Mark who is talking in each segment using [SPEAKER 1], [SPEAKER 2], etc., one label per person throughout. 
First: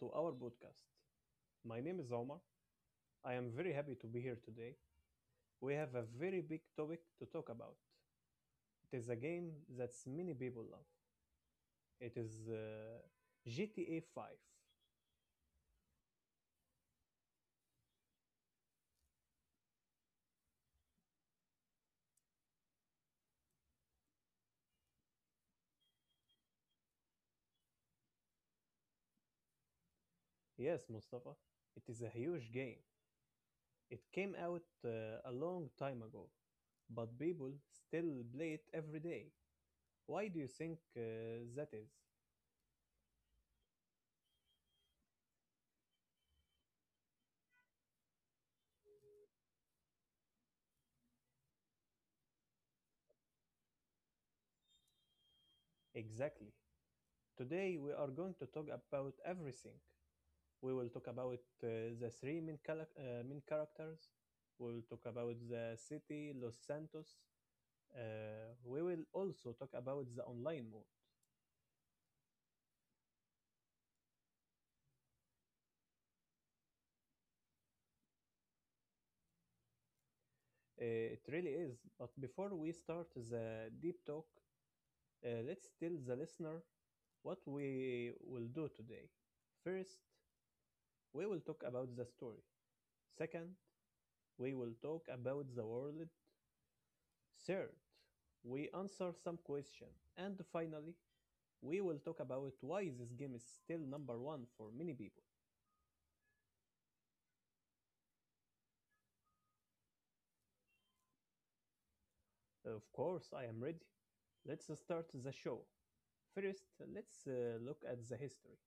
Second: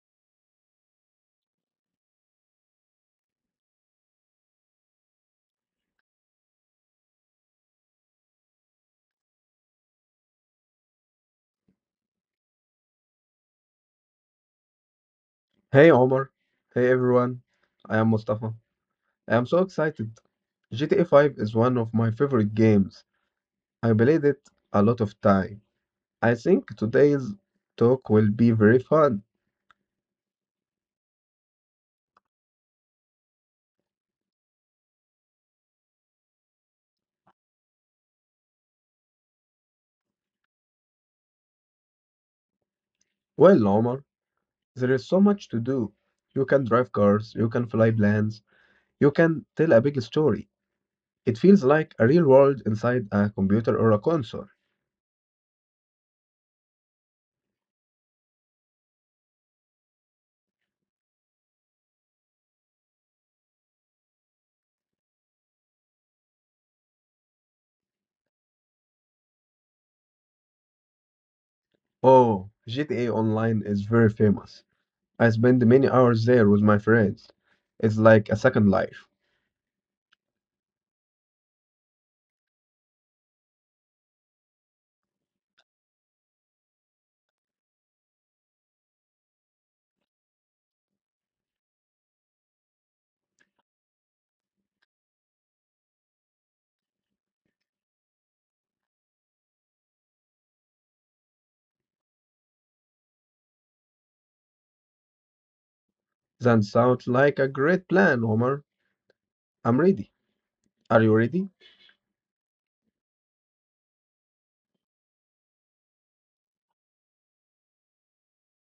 [SPEAKER 1] to our podcast. My name is Omar. I am very happy to be here today. We have a very big topic to talk about. It is a game that many people love. It is GTA 5.
[SPEAKER 2] Hey Omar, hey everyone. I am Mustafa. I am so excited. GTA 5 is one of my favorite games. I played it a lot of time. I think today's talk will be very fun.
[SPEAKER 1] Yes, Mustafa, it is a huge game. It came out a long time ago, but people still play it every day. Why do you think that is?
[SPEAKER 2] Well, Omar, there is so much to do. You can drive cars, you can fly planes, you can tell a big story. It feels like a real world inside a computer or a console.
[SPEAKER 1] Exactly. Today we are going to talk about everything. We will talk about the main characters. We will talk about the city, Los Santos. We will also talk about the online mode.
[SPEAKER 2] Oh, GTA Online is very famous. I spend many hours there with my friends. It's like a second life.
[SPEAKER 1] It really is. But before we start the deep talk, let's tell the listener what we will do today. First, we will talk about the story. Second, we will talk about the world. Third, we answer some questions. And finally, we will talk about why this game is still number one for many people.
[SPEAKER 2] That sounds like a great plan, Omar. I'm ready. Are you ready?
[SPEAKER 1] Of course, I am ready. Let's start the show. First, let's look at the history.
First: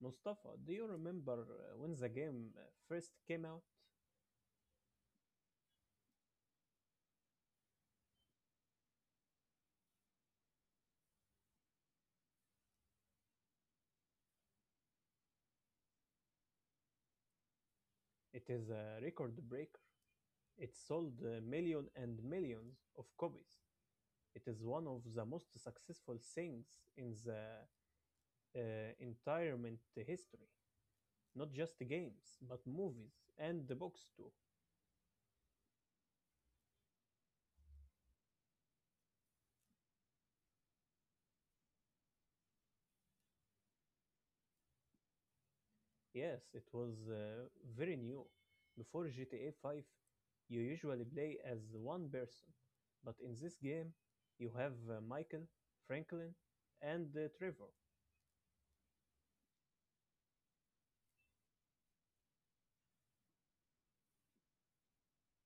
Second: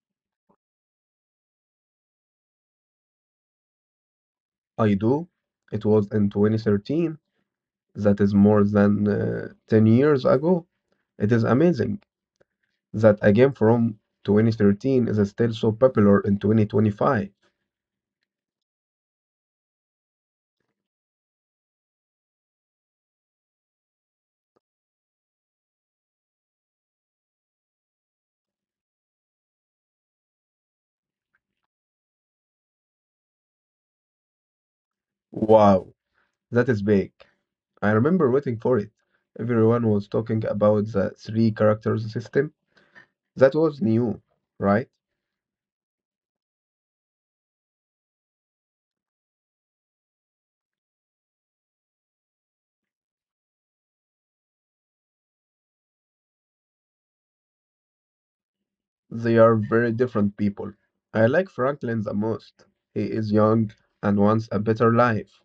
[SPEAKER 1] Mustafa, do you remember when the game first came out?
[SPEAKER 2] I do. It was in 2013. That is more than 10 years ago. It is amazing that a game from 2013 is still so popular in 2025.
[SPEAKER 1] It is a record breaker. It sold million and millions of copies. It is one of the most successful things in the uh, entertainment history. Not just games, but movies and the books too.
[SPEAKER 2] Wow, that is big. I remember waiting for it. Everyone was talking about the three characters system. That was new, right?
[SPEAKER 1] Yes, it was very new. Before GTA 5, you usually play as one person, but in this game, you have Michael, Franklin, and Trevor.
[SPEAKER 2] They are very different people. I like Franklin the most. He is young and wants a better life.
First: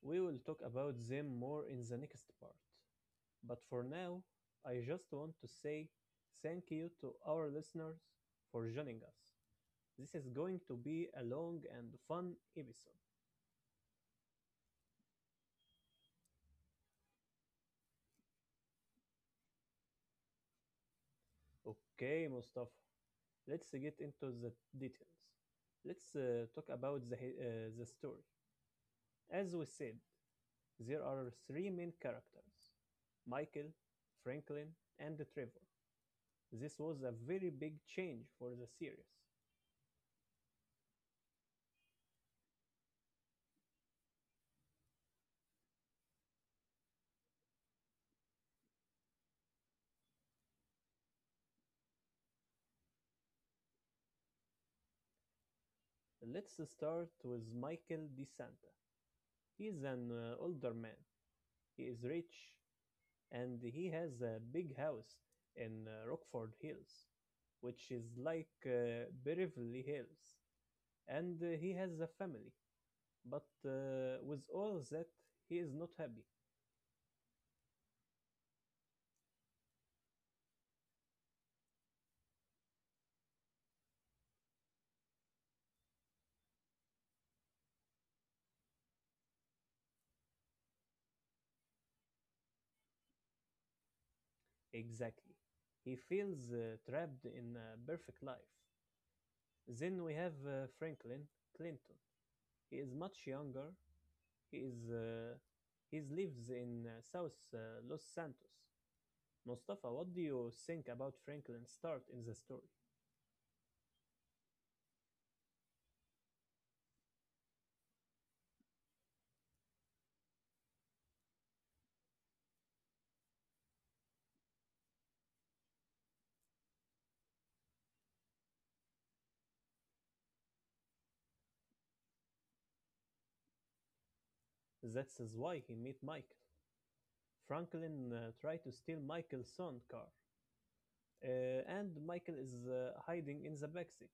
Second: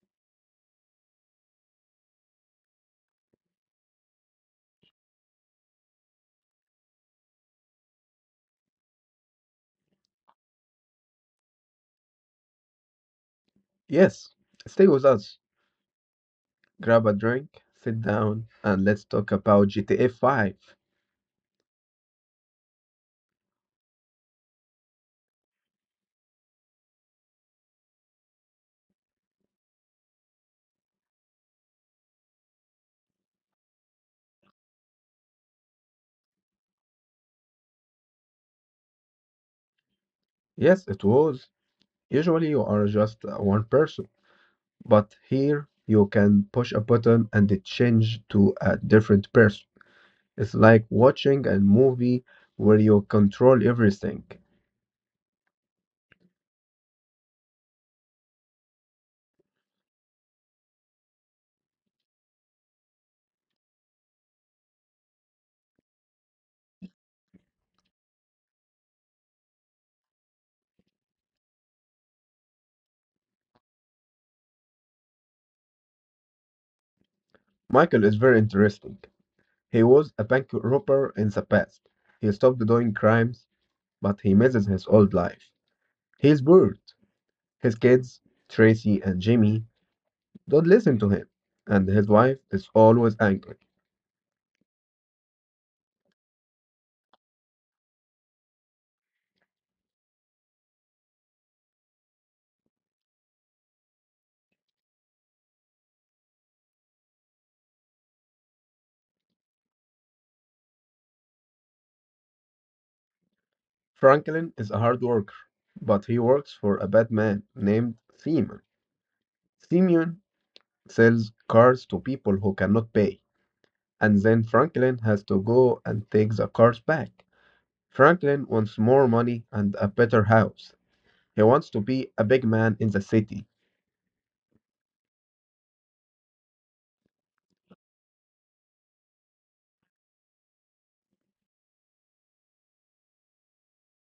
[SPEAKER 1] We will talk about them more in the next part. But for now, I just want to say thank you to our listeners for joining us. This is going to be a long and fun episode.
[SPEAKER 2] Yes, stay with us. Grab a drink, sit down, and let's talk about GTA 5.
[SPEAKER 1] Okay, Mustafa, let's get into the details. Let's talk about the story. As we said, there are three main characters: Michael, Franklin, and Trevor. This was a very big change for the series.
[SPEAKER 2] Yes, it was. Usually you are just one person, but here you can push a button and it change to a different person. It's like watching a movie where you control everything.
[SPEAKER 1] Let's start with Michael DeSanta. He is an older man. He is rich and he has a big house in Rockford Hills, which is like Beverly Hills. And he has a family. But with all that, he is not happy.
[SPEAKER 2] Michael is very interesting. He was a bank robber in the past. He stopped doing crimes, but he misses his old life. He's bored. His kids, Tracy and Jimmy, don't listen to him, and his wife is always angry.
[SPEAKER 1] Exactly. He feels trapped in a perfect life. Then we have Franklin Clinton. He is much younger. He is uh, he lives in South Los Santos. Mustafa, what do you think about Franklin's start in the story?
[SPEAKER 2] Franklin is a hard worker, but he works for a bad man named Simeon. Simeon sells cars to people who cannot pay, and then Franklin has to go and take the cars back. Franklin wants more money and a better house. He wants to be a big man in the city.
[SPEAKER 1] That is why he met Michael. Franklin tried to steal Michael's son car, uh, and Michael is hiding in the backseat.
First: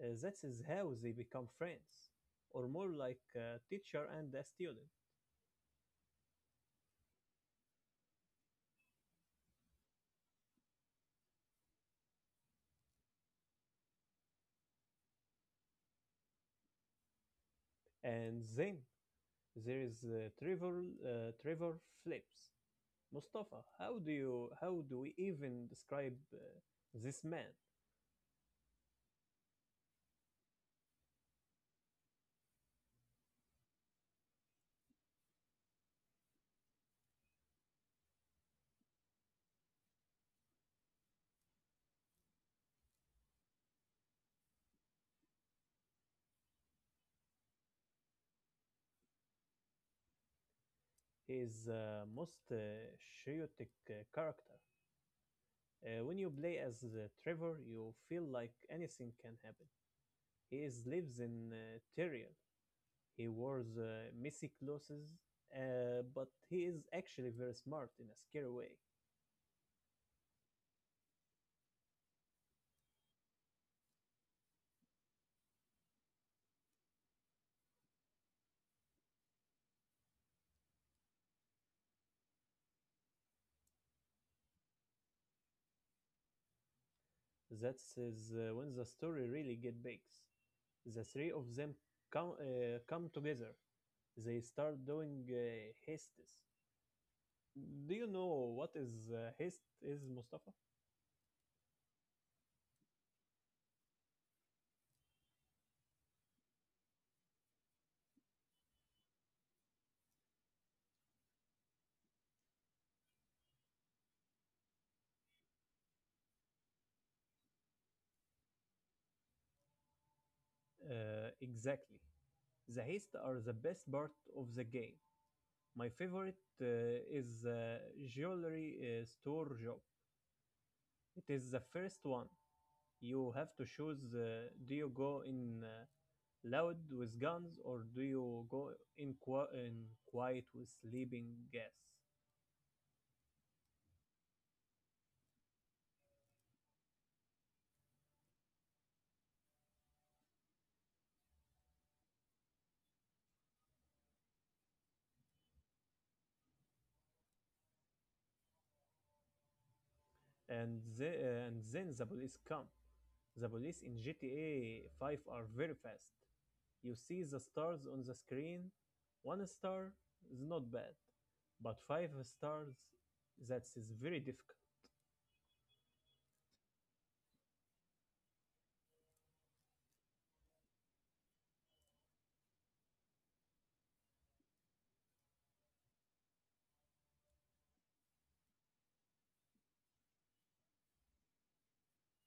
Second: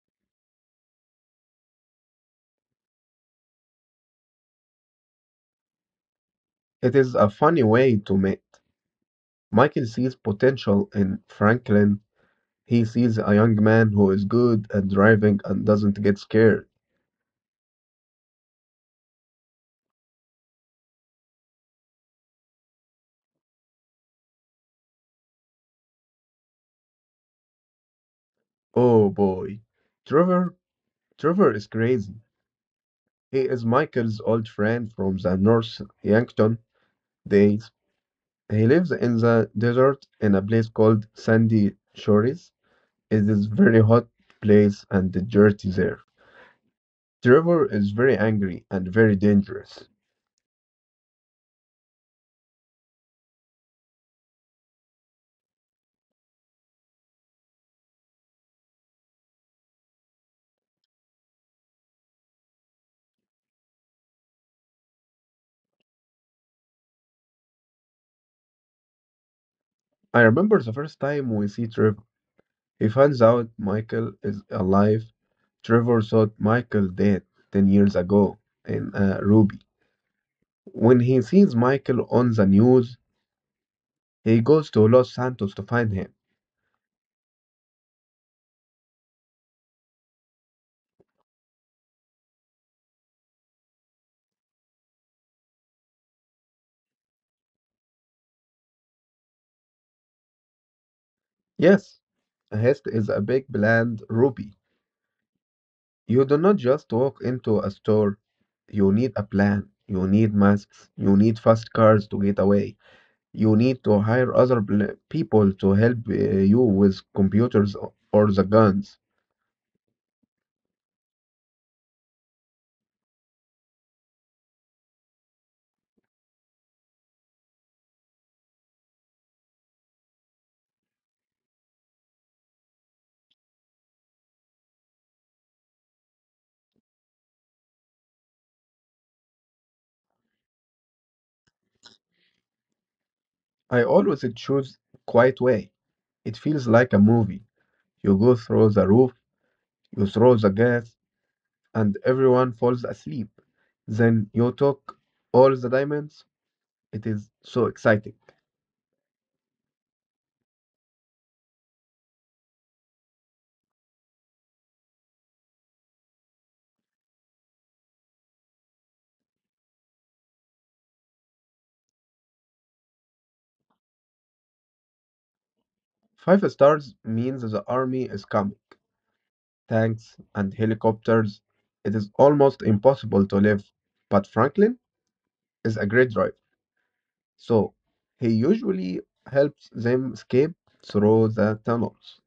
[SPEAKER 1] This how they become friends, or more like a teacher and a student.
[SPEAKER 2] It is a funny way to meet. Michael sees potential in Franklin. He sees a young man who is good at driving and doesn't get scared.
[SPEAKER 1] And then there is Trevor. Trevor flips. Mustafa, how do you? How do we even describe this man?
[SPEAKER 2] Oh boy. Trevor Trevor is crazy. He is Michael's old friend from the North Yankton days. He lives in the desert in a place called Sandy Shores. It is very hot place and dirty there. Trevor is very angry and very dangerous.
[SPEAKER 1] He is most chaotic character. When you play as Trevor, you feel like anything can happen. Lives in Tyrion. He wears messy clothes, but he is actually very smart in a scary way.
[SPEAKER 2] I remember the first time we see Trevor. He finds out Michael is alive. Trevor thought Michael dead 10 years ago in Ruby. When he sees Michael on the news, he goes to Los Santos to find him.
[SPEAKER 1] That is when the story really get big. The three of them come together. They start doing heists. Do you know what is heist is, Mustafa?
[SPEAKER 2] Yes, Hest is a big bland Ruby. You do not just walk into a store. You need a plan. You need masks. You need fast cars to get away. You need to hire people to help you with or the guns.
[SPEAKER 1] Exactly. The heists are the best part of the game. My favorite is the jewelry store job. It is the first one. You have to choose: do you go in loud with guns, or do you go in quiet with sleeping gas?
[SPEAKER 2] I always choose quiet way. It feels like a movie. You go through the roof, you throw the gas, and everyone falls asleep. Then you took all the diamonds. It is so exciting.
[SPEAKER 1] And then the police come. The police in GTA 5 are very fast. You see the stars on the screen. One star is not bad, but five stars, that is very difficult.
[SPEAKER 2] Five stars means the army is coming. Tanks and helicopters. It is almost impossible to live, but Franklin is a great driver. So he usually helps them escape through the tunnels.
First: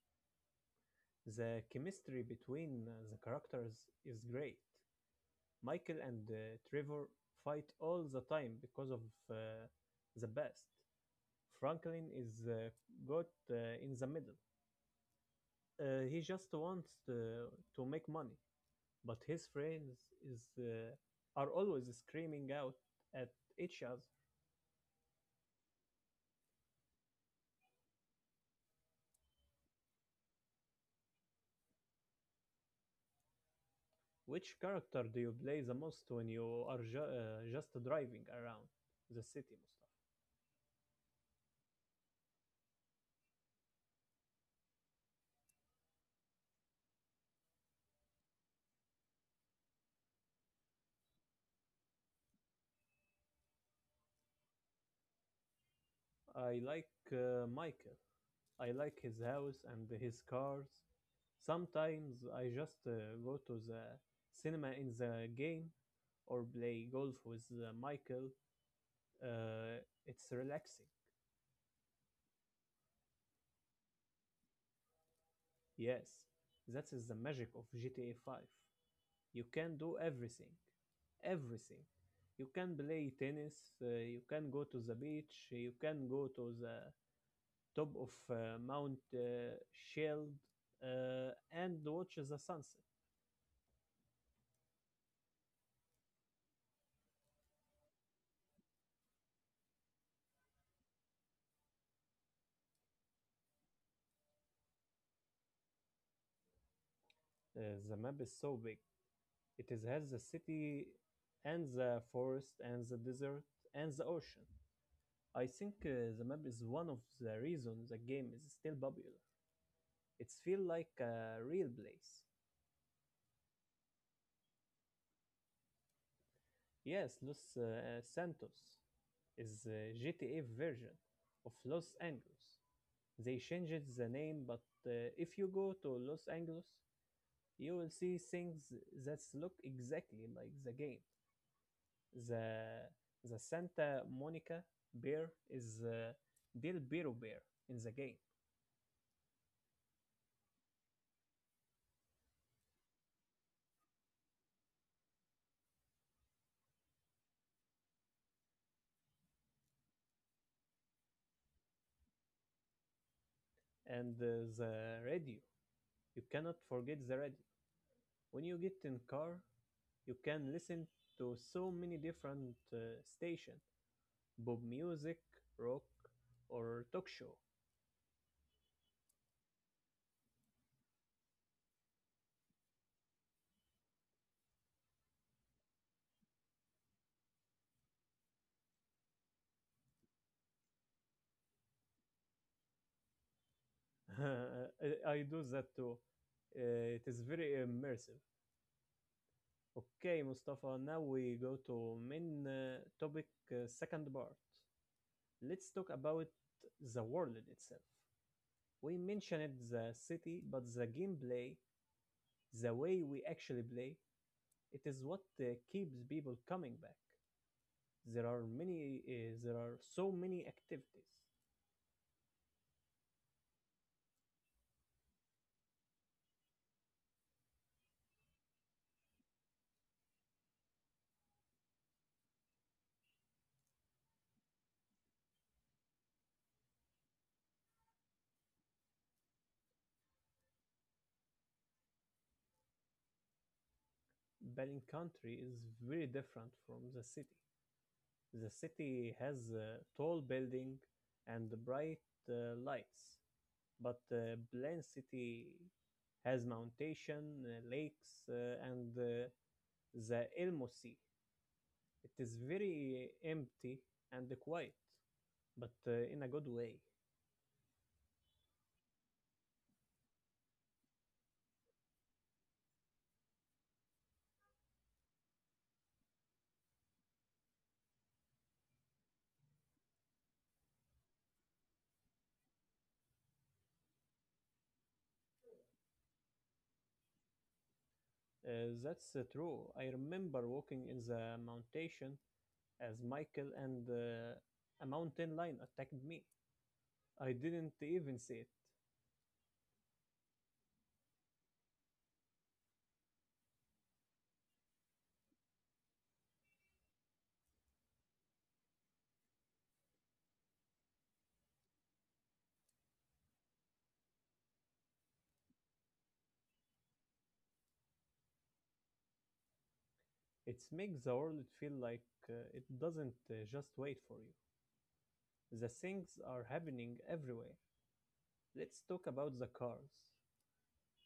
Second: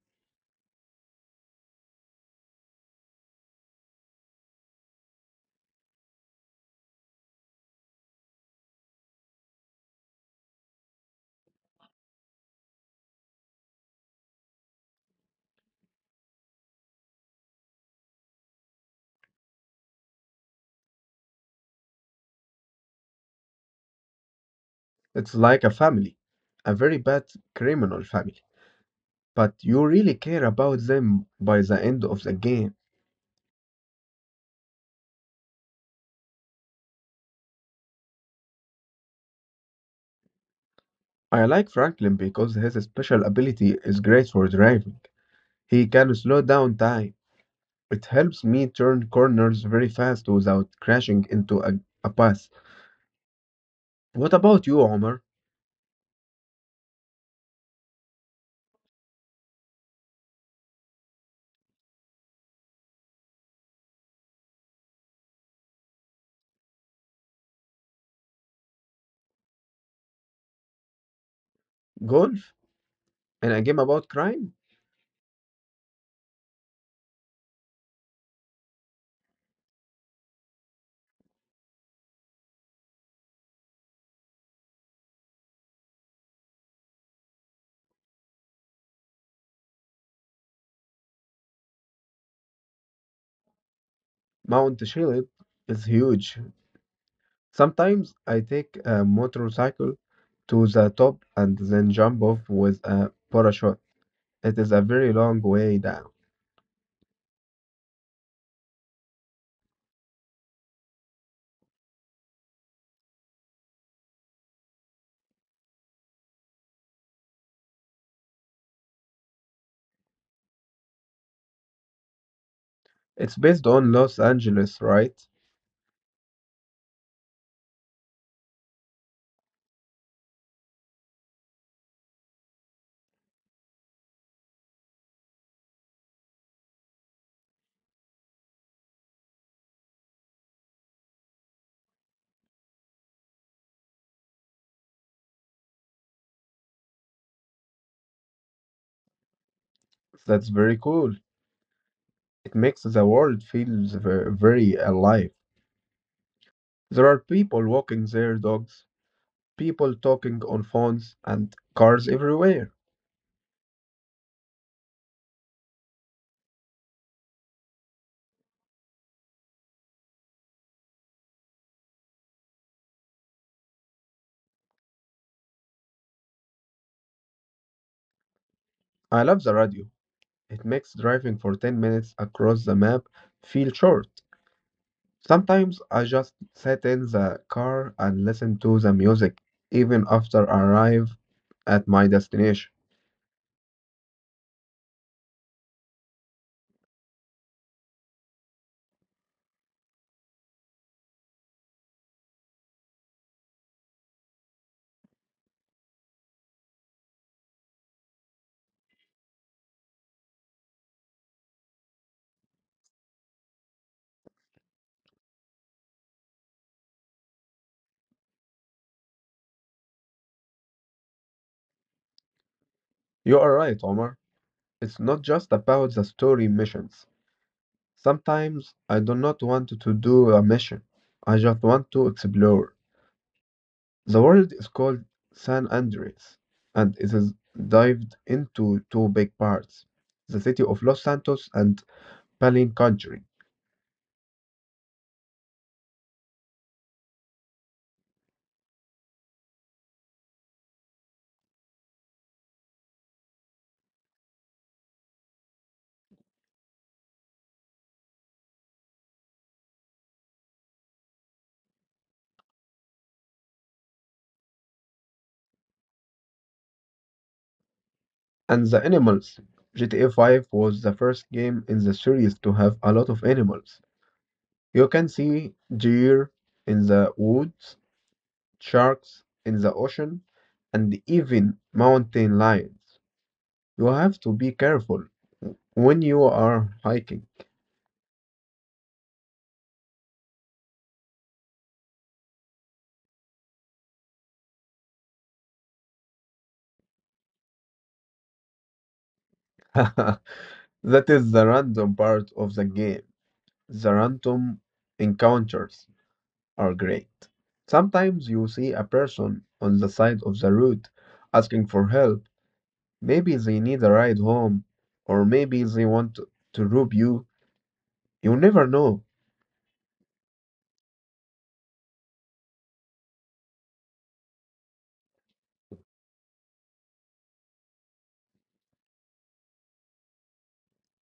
[SPEAKER 1] The chemistry between the characters is great. Michael and Trevor fight all the time because of uh, the past. Franklin is got in the middle. He just wants to make money, but his friends is are always screaming out at each other.
[SPEAKER 2] It's like a family, a very bad criminal family. But you really care about them by the end of the game.
[SPEAKER 1] Which character do you play the most when you are just driving around the city?
[SPEAKER 2] I like Franklin because his special ability is great for driving. He can slow down time. It helps me turn corners very fast without crashing into a path. What about you, Omar?
[SPEAKER 1] I like Michael. I like his house and his cars. Sometimes I just go to the cinema in the game or play golf with Michael. Uh, it's relaxing.
[SPEAKER 2] Golf? And a game about crime?
[SPEAKER 1] Yes, that is the magic of GTA 5. You can do everything. Everything. You can play tennis, you can go to the beach, you can go to the top of Mount Shield and watches the sunset.
[SPEAKER 2] Mount Chiliad is huge. Sometimes I take a motorcycle to the top and then jump off with a parachute. It is a very long way down.
[SPEAKER 1] Uh, the map is so big. It has the city and the forest and the desert and the ocean. I think the map is one of the reasons the game is still popular. It feels like a real place.
[SPEAKER 2] It's based on Los Angeles, right?
[SPEAKER 1] Yes, Los Santos is the GTA version of Los Angeles. They changed the name, but if you go to Los Angeles, you will see things that look exactly like the game. The Santa Monica bear is the Del Biro bear in the game,
[SPEAKER 2] That's very cool. It makes the world feel very alive. There are people walking their dogs, people talking on phones, and cars everywhere.
[SPEAKER 1] and the radio. You cannot forget the radio. When you get in car, you can listen to so many different stations, pop music, rock, or talk show.
[SPEAKER 2] I love the radio. It makes driving for 10 minutes across the map feel short. Sometimes I just sit in the car and listen to the music, even after I arrive at my destination.
[SPEAKER 1] I do that too. It is very immersive. Okay, Mustafa, now we go to main topic, second part. Let's talk about the world itself. We mentioned the city, but the gameplay, the way we actually play, it is what keeps people coming back. There are many, uh, there are so many activities.
[SPEAKER 2] You are right, Omar. It's not just about the story missions. Sometimes I do not want to do a mission. I just want to explore. The world is called San Andres, and it is divided into two big parts: the city of Los Santos and Palin Country.
[SPEAKER 1] Balin country is very different from the city. The city has a tall building and bright lights, but Blaine City has mountain, lakes, and the Elmo Sea. It is very empty and quiet, but in a good way.
[SPEAKER 2] And the animals. GTA 5 was the first game in the series to have a lot of animals. You can see deer in the woods, sharks in the ocean, and even mountain lions. You have to be careful when you are hiking.
[SPEAKER 1] That's true. I remember walking in the mountain as Michael and a mountain lion attacked me. I didn't even see it.
[SPEAKER 2] That is the random part of the game. The random encounters are great. Sometimes you see a person on the side of the road asking for help. Maybe they need a ride home, or maybe they want to rob you. You never know.
[SPEAKER 1] It makes the world feel like it doesn't just wait for you. The things are happening everywhere. Let's talk about the cars.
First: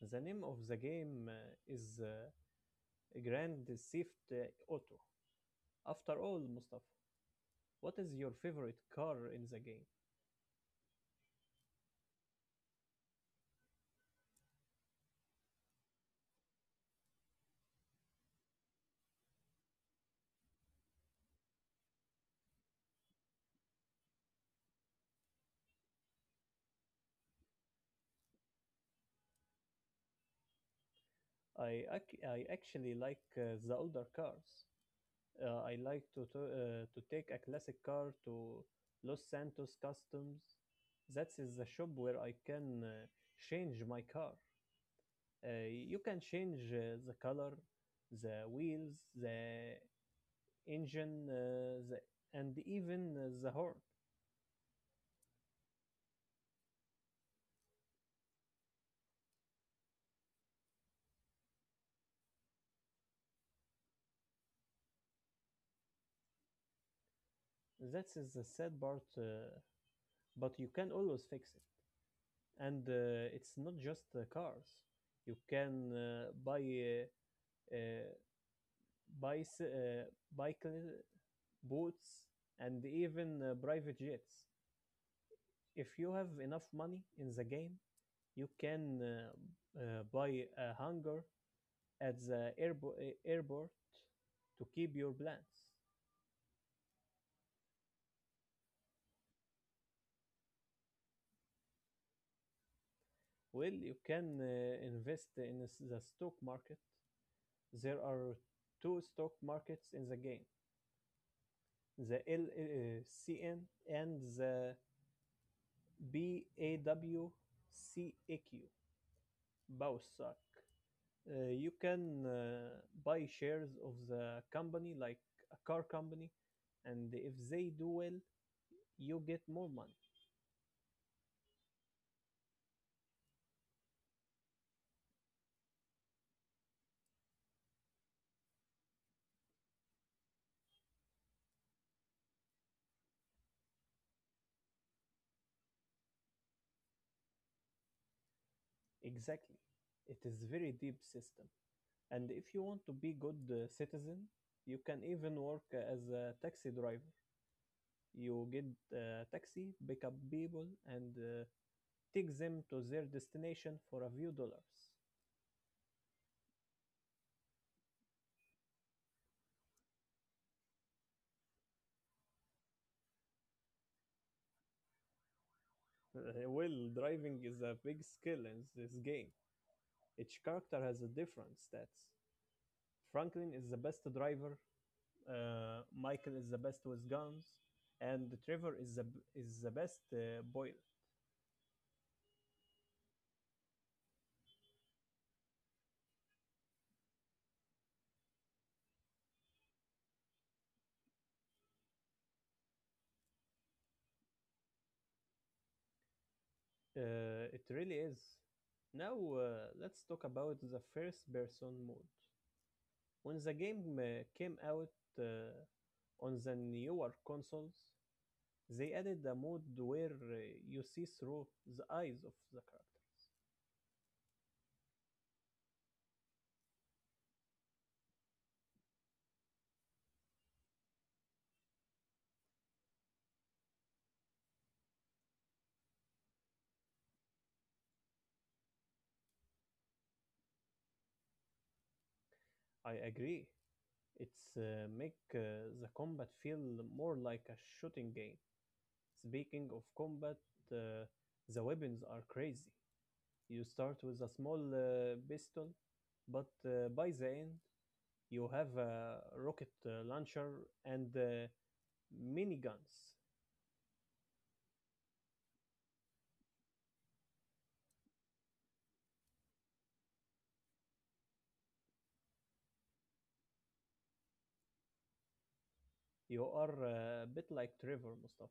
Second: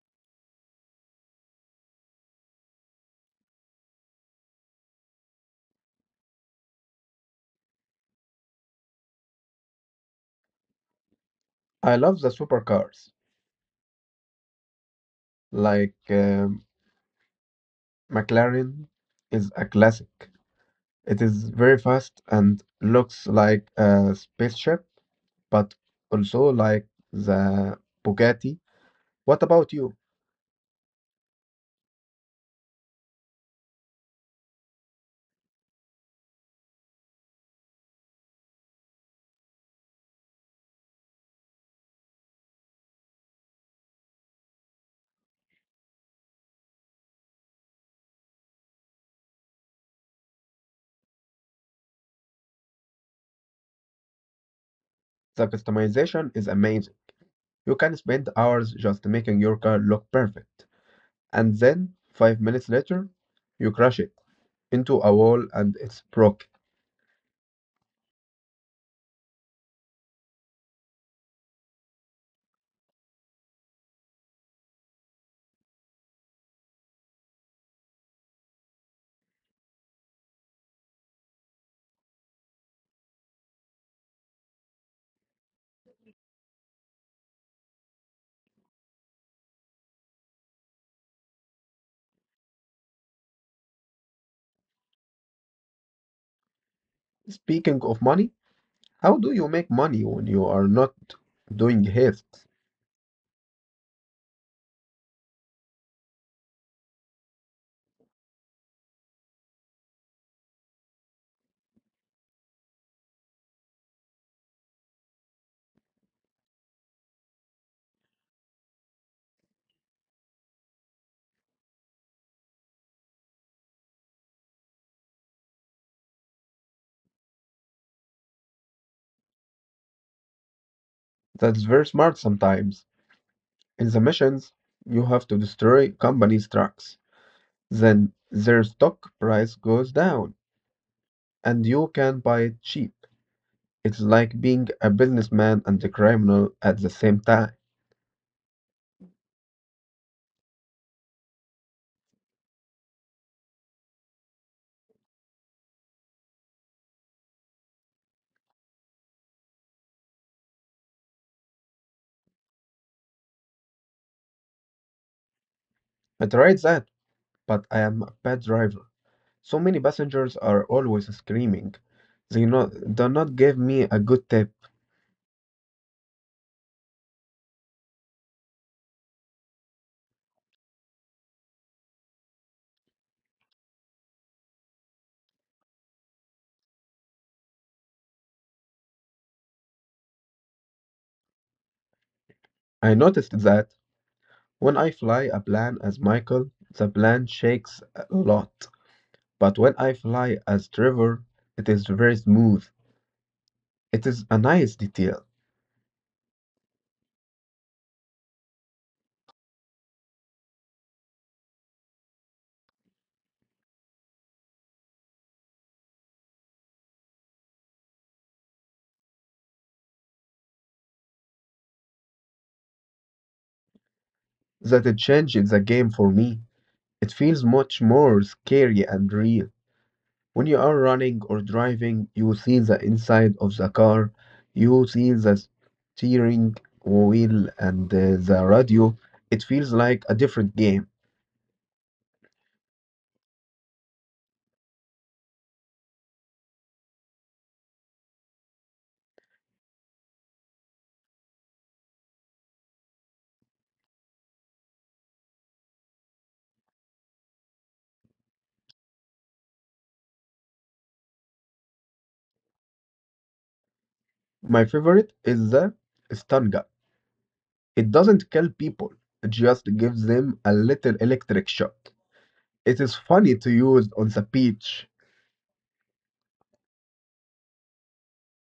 [SPEAKER 1] The name of the game is Grand Theft Auto. After all, Mustafa, what is your favorite car in the game?
[SPEAKER 2] I love the supercars. Like McLaren is a classic. It is very fast and looks like a spaceship, but also like the Bugatti. What about you?
[SPEAKER 1] I actually like the older cars. I like to take a classic car to Los Santos Customs. That is the shop where I can change my car. You can change the color, the wheels, the engine, and even the horn.
[SPEAKER 2] The customization is amazing. You can spend hours just making your car look perfect, and then 5 minutes later, you crash it into a wall and it's broke.
[SPEAKER 1] That is the sad part, but you can always fix it. And it's not just cars. You can buy uh, bicy- uh, bicycle boats, and even private jets. If you have enough money in the game, you can buy a hangar at the airport to keep your plans?
[SPEAKER 2] Speaking of money, how do you make money when you are not doing heists?
[SPEAKER 1] Well, you can invest in the stock market. There are two stock markets in the game, the LCN and the BAWCAQ, BAWSAC. You can buy shares of the company, like a car company, and if they do well, you get more money.
[SPEAKER 2] That's very smart sometimes. In the missions, you have to destroy companies' trucks, then their stock price goes down and you can buy it cheap. It's like being a businessman and a criminal at the same time.
[SPEAKER 1] Exactly. It is very deep system. And if you want to be good citizen, you can even work as a taxi driver. You get a taxi, pick up people, and take them to their destination for a few dollars.
[SPEAKER 2] I tried that, but I am a bad driver. So many passengers are always screaming. They not, do not give me a good tip.
[SPEAKER 1] Well, driving is a big skill in this game. Each character has a different stats. Franklin is the best driver, Michael is the best with guns, and Trevor is the best boiler.
[SPEAKER 2] I noticed that when I fly a plane as Michael, the plane shakes a lot. But when I fly as Trevor, it is very smooth. It is a nice detail
[SPEAKER 1] It really is. Now let's talk about the first person mode. When the game came out on the newer consoles, they added a mode where you see through the eyes of the characters.
[SPEAKER 2] that it changed the game for me. It feels much more scary and real. When you are running or driving, you see the inside of the car, you see the steering wheel and the radio. It feels like a different game.
[SPEAKER 1] I agree. It's make the combat feel more like a shooting game. Speaking of combat, uh, the weapons are crazy. You start with a small pistol, but by the end you have a rocket launcher and mini guns.
[SPEAKER 2] My favorite is the Stanga. It doesn't kill people, it just gives them a little electric shock. It is funny to use on the beach,
[SPEAKER 1] You are a bit like Trevor, Mustafa,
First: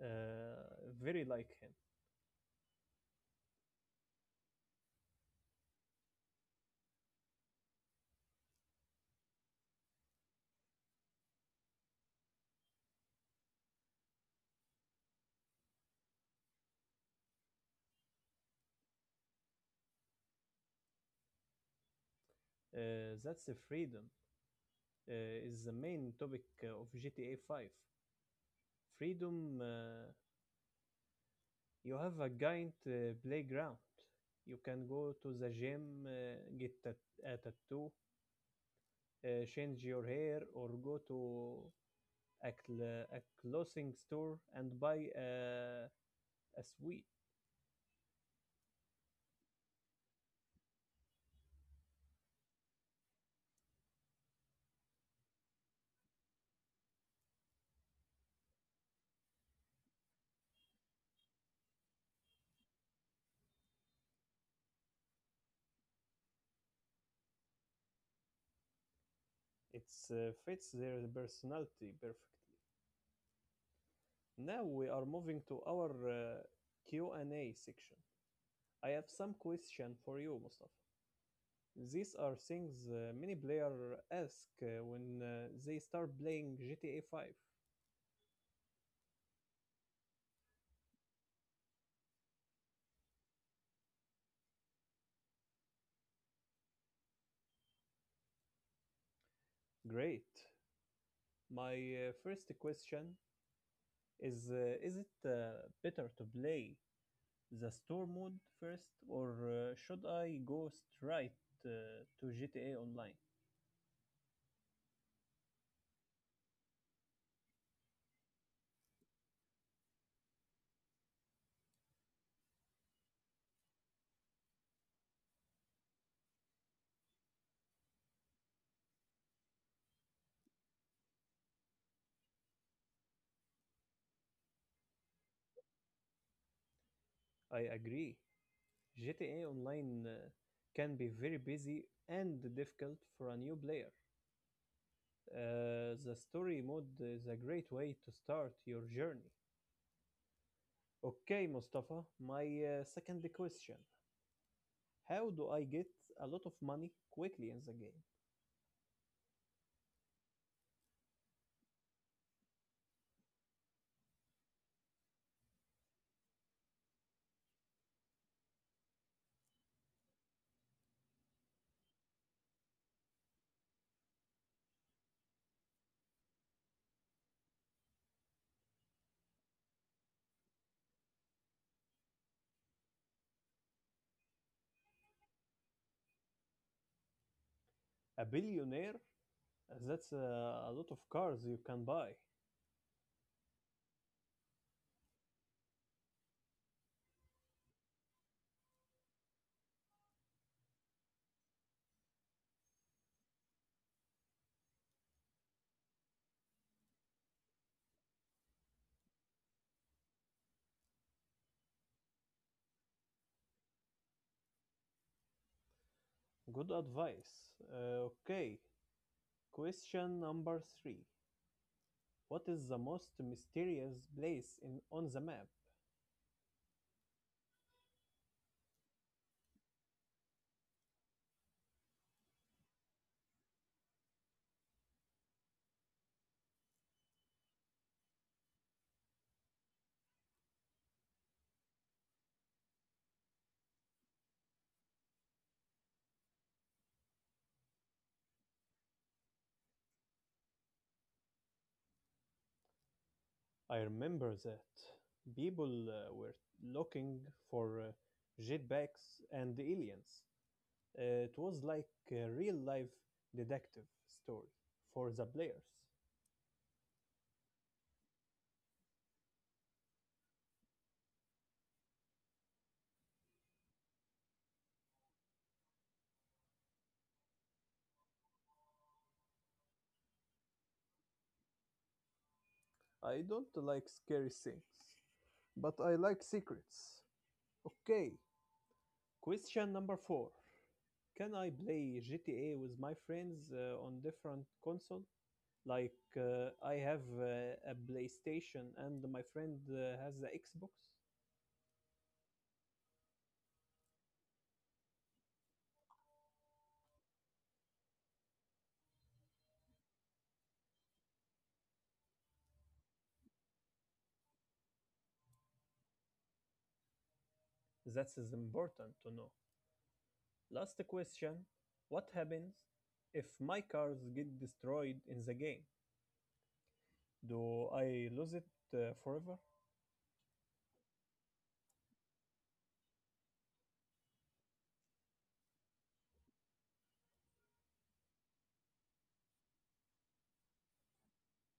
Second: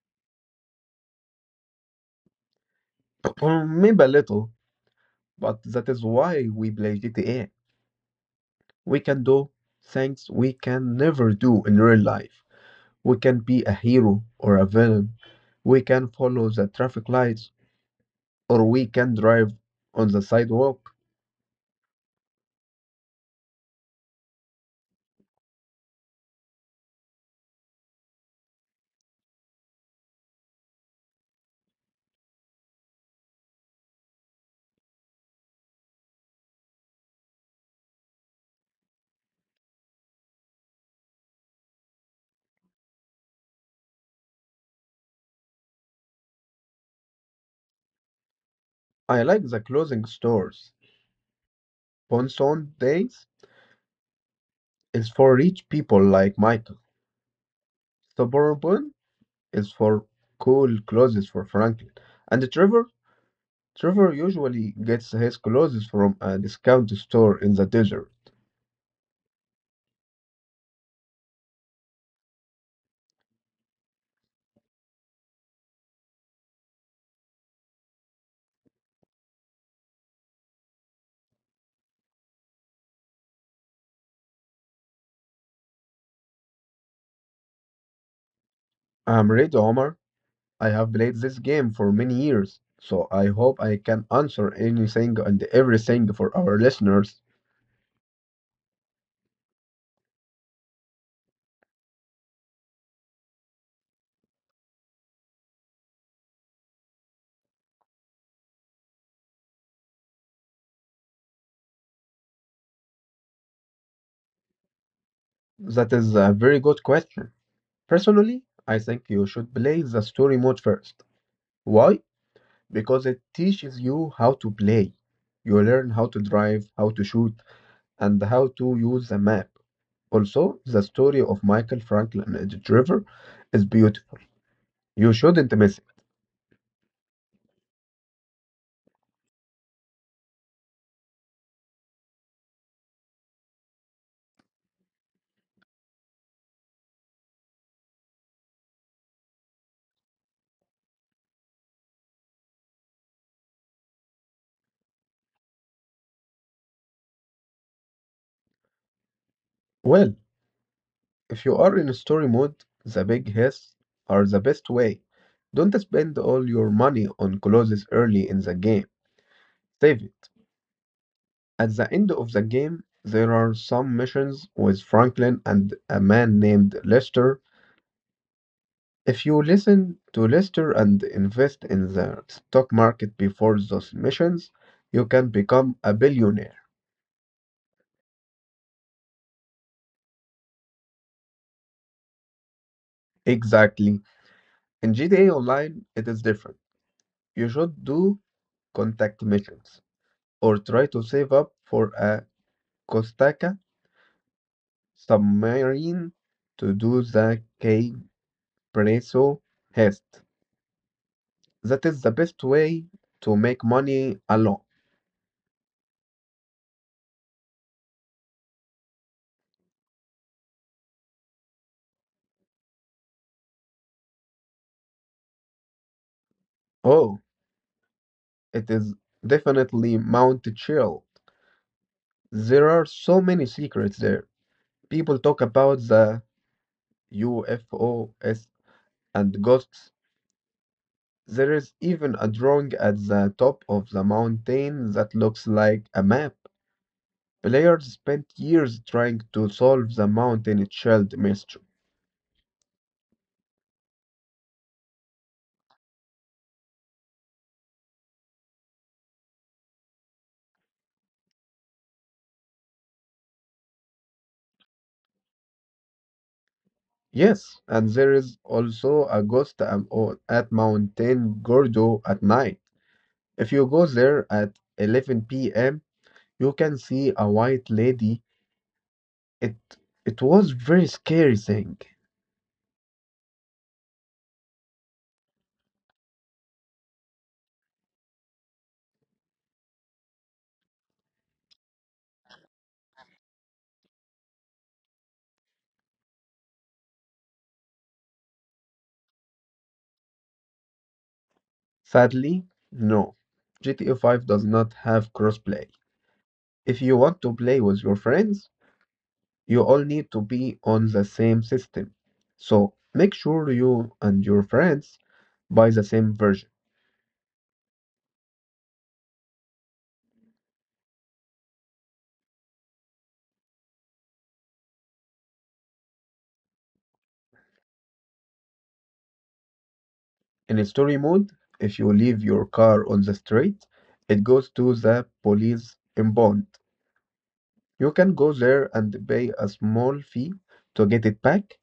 [SPEAKER 1] very like him.
[SPEAKER 2] or maybe a little, but that is why we play GTA. We can do things we can never do in real life. We can be a hero or a villain. We can follow the traffic lights or we can drive on the sidewalk.
[SPEAKER 1] Uh, that's the freedom, is the main topic of GTA 5. Freedom, you have a giant playground. You can go to the gym, get a tattoo, change your hair, or go to a clothing store and buy a as we.
[SPEAKER 2] I like the clothing stores. Ponson Days is for rich people like Michael. Suburban is for cool clothes for Franklin. And Trevor? Trevor usually gets his clothes from a discount store in the desert.
[SPEAKER 1] It fits their personality perfect. Now we are moving to our Q&A section. I have some question for you, Mustafa. These are things many players ask when they start playing GTA 5.
[SPEAKER 2] I'm ready, Omar. I have played this game for many years, so I hope I can answer anything and everything for our listeners.
[SPEAKER 1] Great. My first question is is it better to play the store mode first, or should I go straight to GTA Online?
[SPEAKER 2] That is a very good question. Personally, I think you should play the story mode first. Why? Because it teaches you how to play. You learn how to drive, how to shoot, and how to use a map. Also, the story of Michael, Franklin and the River is beautiful. You shouldn't miss it.
[SPEAKER 1] I agree. GTA Online can be very busy and difficult for a new player. The story mode is a great way to start your journey. Okay, Mustafa, my second question. How do I get a lot of money quickly in the game?
[SPEAKER 2] Well, if you are in story mode, the big hits are the best way. Don't spend all your money on clothes early in the game. Save it. At the end of the game, there are some missions with Franklin and a man named Lester. If you listen to Lester and invest in the stock market before those missions, you can become a billionaire.
[SPEAKER 1] A billionaire. That's a lot of cars you can buy.
[SPEAKER 2] Exactly. In GTA Online, it is different. You should do contact missions or try to save up for a Kostaka submarine to do the K-Presso heist. That is the best way to make money alone.
[SPEAKER 1] Good advice. Okay, question number three. What is the most mysterious place in on the map?
[SPEAKER 2] Oh, it is definitely Mount Chill. There are so many secrets there. People talk about the UFOs and ghosts. There is even a drawing at the top of the mountain that looks like a map. Players spent years trying to solve the mountain child mystery.
[SPEAKER 1] I remember that people were looking for jetpacks and aliens. It was like a real life detective story for the players.
[SPEAKER 2] Yes, and there is also a ghost at Mountain Gordo at night. If you go there at 11 p.m., you can see a white lady. It it was very scary thing.
[SPEAKER 1] I don't like scary things, but I like secrets. Okay, question number four. Can I play GTA with my friends on different console? Like I have a PlayStation and my friend has the Xbox.
[SPEAKER 2] Sadly, no. GTA 5 does not have crossplay. If you want to play with your friends, you all need to be on the same system. So make sure you and your friends buy the same version.
[SPEAKER 1] That is important to know. Last question: what happens if my cars get destroyed in the game? Do I lose it forever?
[SPEAKER 2] In story mode, if you leave your car on the street, it goes to the police impound. You can go there and pay a small fee to get it back,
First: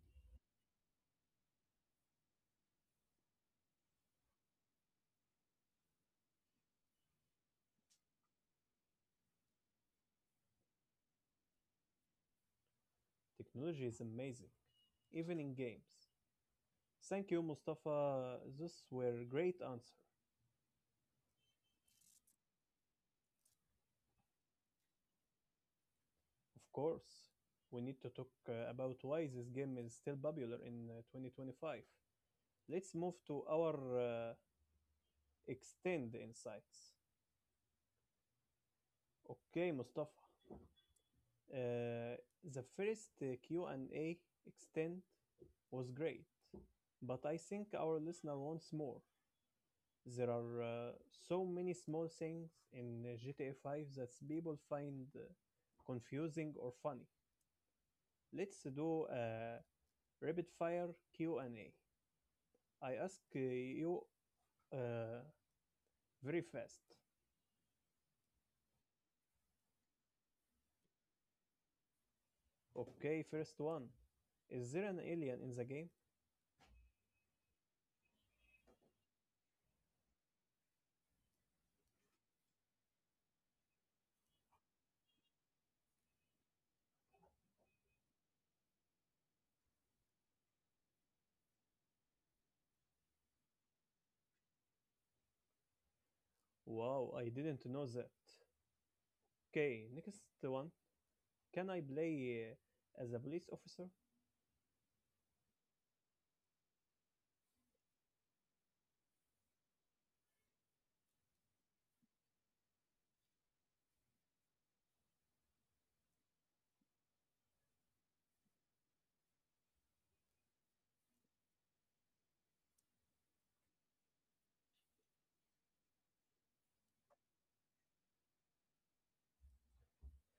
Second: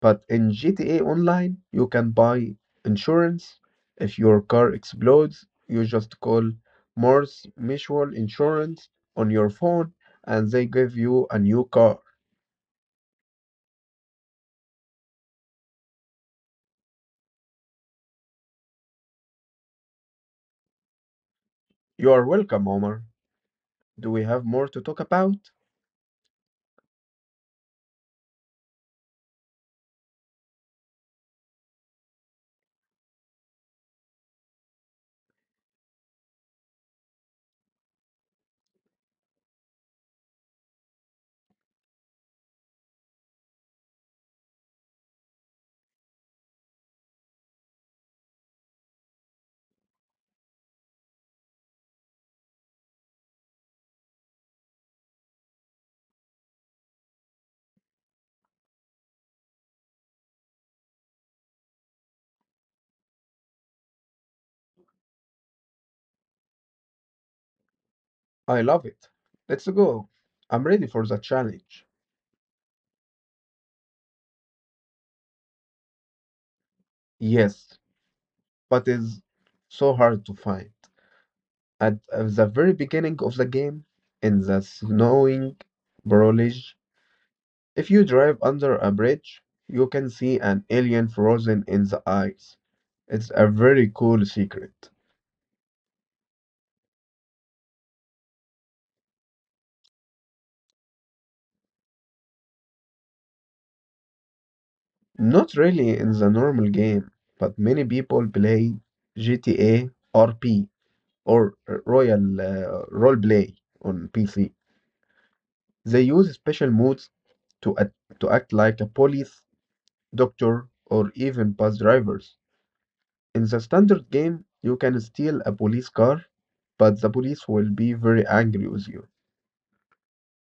[SPEAKER 2] but in GTA Online, you can buy insurance. If your car explodes, you just call Morse Mutual Insurance on your phone and they give you a new car.
[SPEAKER 1] Technology is amazing, even in games. Thank you, Mustafa. Those were great answers.
[SPEAKER 2] You are welcome, Omar. Do we have more to talk about?
[SPEAKER 1] Of course, we need to talk about why this game is still popular in 2025. Let's move to our extend insights. Okay, Mustafa. Uh, the first Q&A extend was great, but I think our listener wants more. There are so many small things in GTA 5 that people find confusing or funny. Let's do a rapid fire Q&A. I ask you uh, very fast.
[SPEAKER 2] I love it. Let's go. I'm ready for the challenge.
[SPEAKER 1] Okay, first one. Is there an alien in the game?
[SPEAKER 2] Yes, but it's so hard to find. At the very beginning of the game, in the snowing barrelage, if you drive under a bridge, you can see an alien frozen in the ice. It's a very cool secret.
[SPEAKER 1] Wow, I didn't know that. Okay, next one. Can I play as a police officer?
[SPEAKER 2] Not really in the normal game, but many people play GTA RP or Royal Roleplay on PC. They use special modes to act, to act like a police, doctor, or even bus drivers. In the standard game, you can steal a police car, but the police will be very angry with you.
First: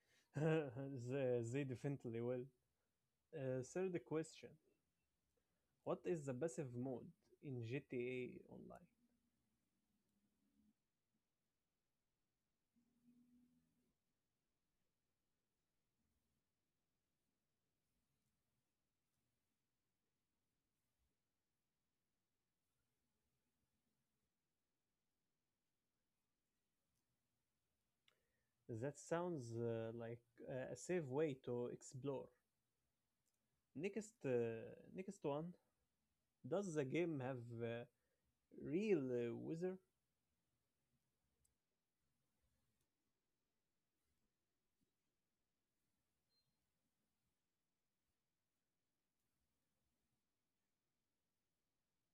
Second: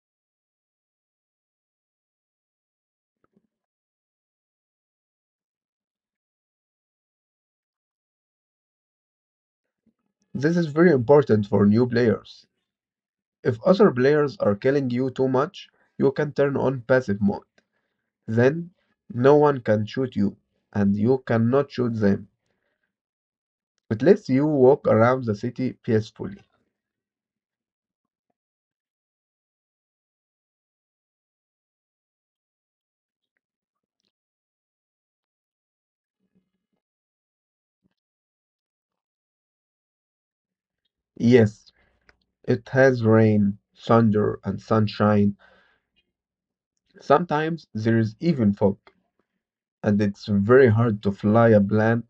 [SPEAKER 1] They definitely will. Third question. What is the passive mode in GTA Online?
[SPEAKER 2] This is very important for new players. If other players are killing you too much, you can turn on passive mode. Then no one can shoot you, and you cannot shoot them. It lets you walk around the city peacefully.
[SPEAKER 1] That sounds like a safe way to explore. Next, next one. Does the game have real weather?
[SPEAKER 2] Yes, it has rain, thunder, and sunshine. Sometimes there is even fog, and it's very hard to fly a plane.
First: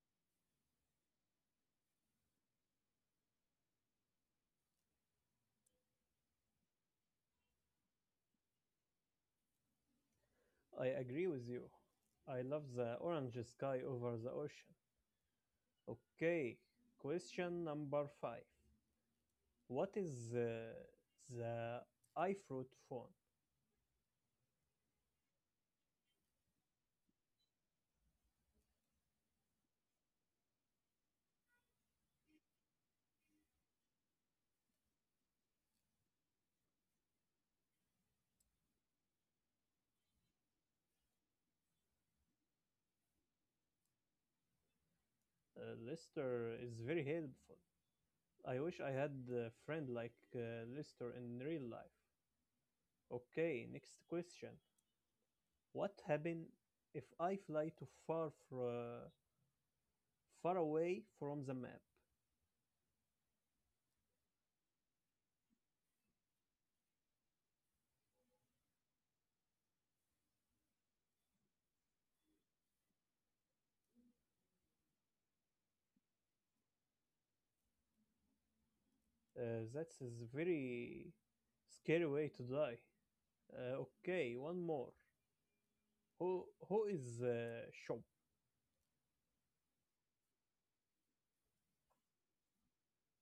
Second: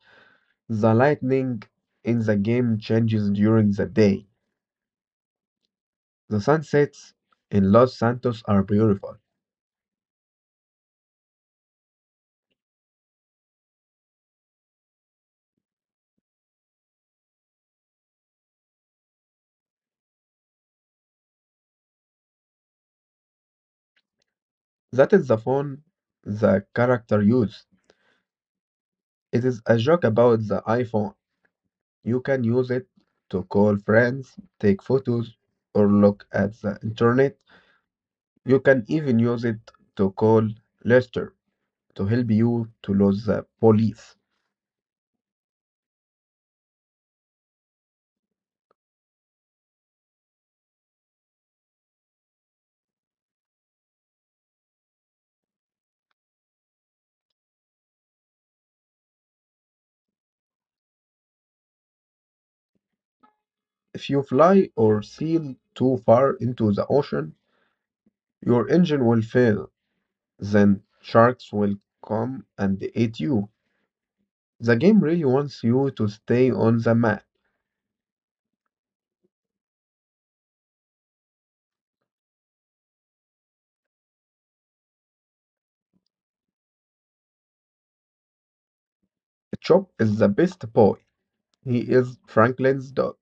[SPEAKER 2] The lightning in the game changes during the day. The sunsets in Los Santos are beautiful.
[SPEAKER 1] I agree with you. I love the orange sky over the ocean. Okay, question number five. What is the iFruit phone?
[SPEAKER 2] That is the phone the character used. It is a joke about the iPhone. You can use it to call friends, take photos, or look at the internet. You can even use it to call Lester to help you to lose the police.
[SPEAKER 1] Lister is very helpful. I wish I had a friend like Lister in real life. Okay, next question. What happens if I fly too far away from the map?
[SPEAKER 2] If you fly or sail too far into the ocean, your engine will fail, then sharks will come and eat you. The game really wants you to stay on the map.
[SPEAKER 1] That's a very scary way to die. Okay, one more. Who is Chop?
[SPEAKER 2] Chop is the best boy. He is Franklin's dog.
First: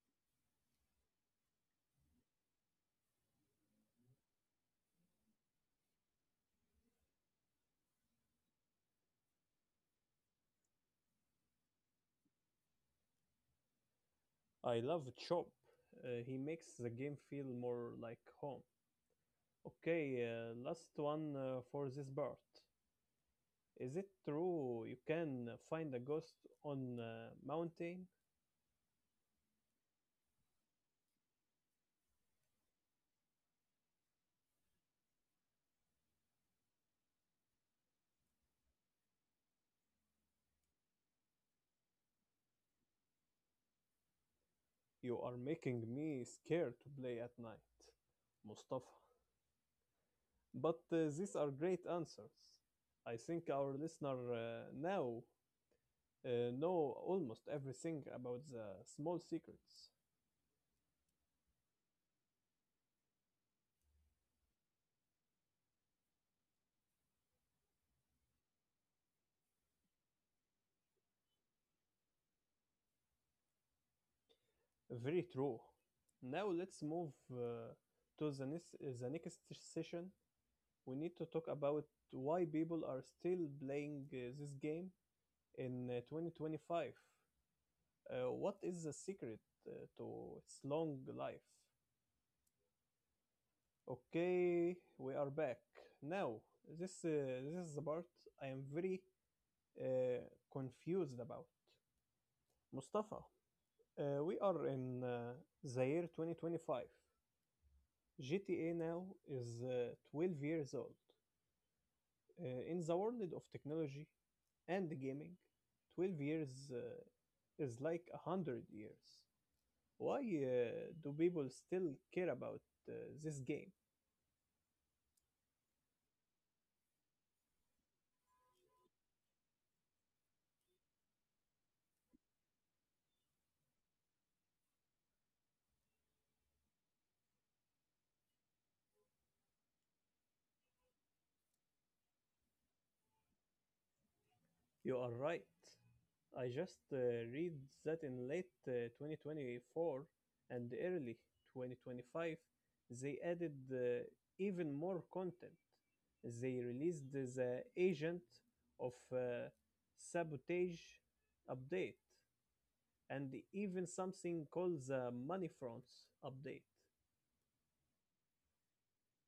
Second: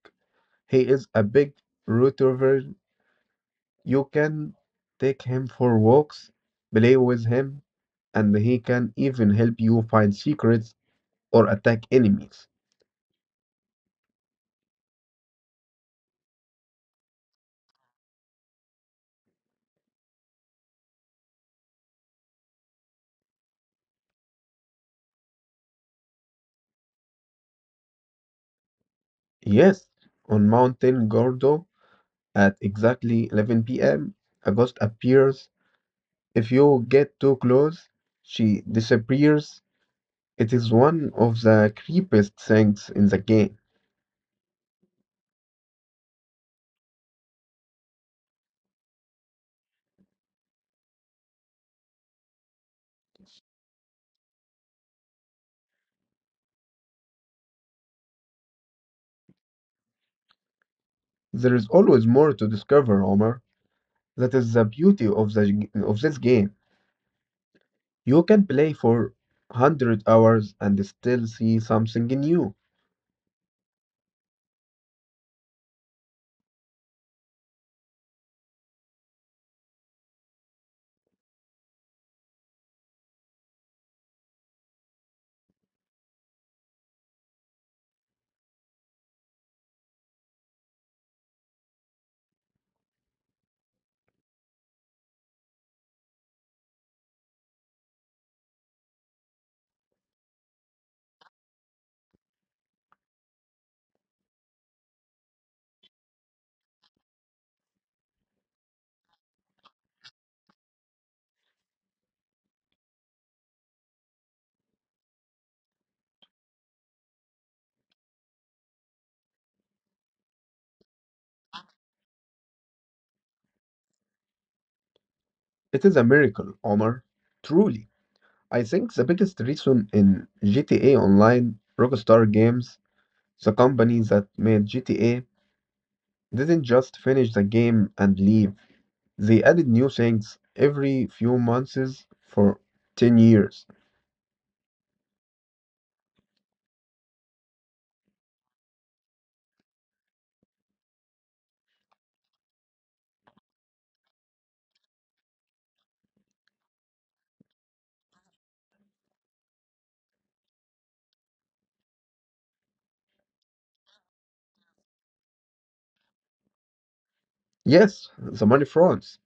[SPEAKER 2] He is a big retriever. You can take him for walks, play with him, and he can even help you find secrets or attack enemies.
[SPEAKER 1] I love Chop. He makes the game feel more like home. Okay, last one for this part. Is it true you can find a ghost on a mountain?
[SPEAKER 2] Yes, on Mountain Gordo at exactly 11 p.m., a ghost appears. If you get too close, she disappears. It is one of the creepiest things in the game.
[SPEAKER 1] You are making me scared to play at night, Mustafa. But these are great answers. I think our listener now know almost everything about the small secrets.
[SPEAKER 2] There is always more to discover, Omar. That is the beauty of the g- of this game. You can play for 100 hours and still see something new.
[SPEAKER 1] Very true. Now let's move to the next session. We need to talk about why people are still playing this game in 2025. What is the secret uh, to its long life? Okay, we are back. Now, this is the part I am very uh, confused about. Mustafa, we are in the year 2025. GTA now is 12 years old. In the world of technology and gaming, 12 years is like 100 years. Why do people still care about uh, this game?
[SPEAKER 2] It is a miracle, Omar. Truly. I think the biggest reason in GTA Online, Rockstar Games, the company that made GTA, didn't just finish the game and leave. They added new things every few months for 10 years.
[SPEAKER 1] You are right. I just read that in late 2024 and early 2025, they added even more content. They released the Agent of Sabotage update and even something called the Money Fronts update.
[SPEAKER 2] Yes, the money fronts.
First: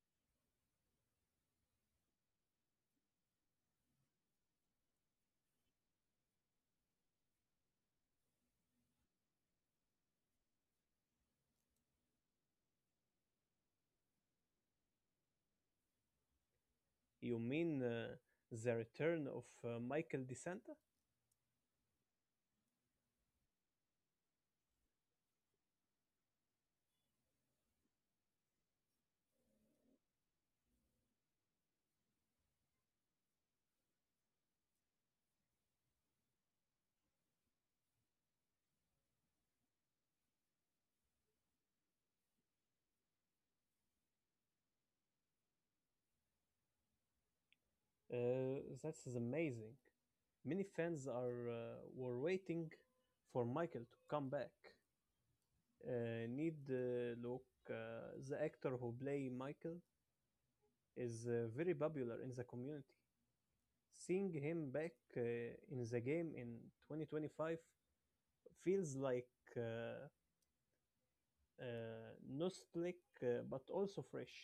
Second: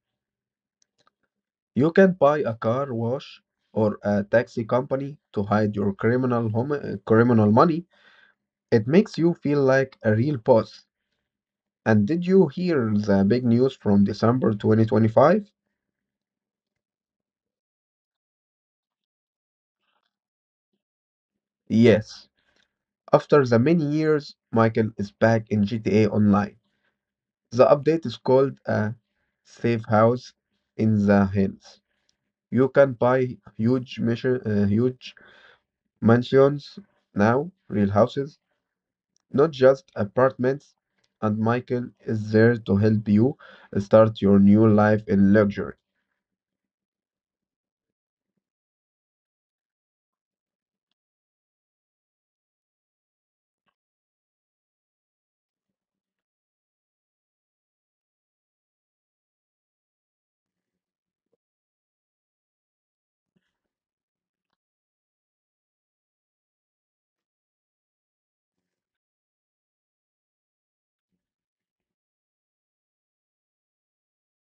[SPEAKER 2] You can buy a car wash or a taxi company to hide your criminal money. It makes you feel like a real boss. And did you hear the big news from December 2025?
[SPEAKER 1] You mean the return of Michael DeSantis?
[SPEAKER 2] Yes. After the many years, Michael is back in GTA Online. The update is called a safe house in the hills. You can buy huge mansions now, real houses, not just apartments. And Michael is there to help you start your new life in luxury.
[SPEAKER 1] That is amazing. Many fans are were waiting for Michael to come back. Need Look, the actor who play Michael is very popular in the community. Seeing him back in the game in 2025 feels like uh, uh, nostalgic but also fresh.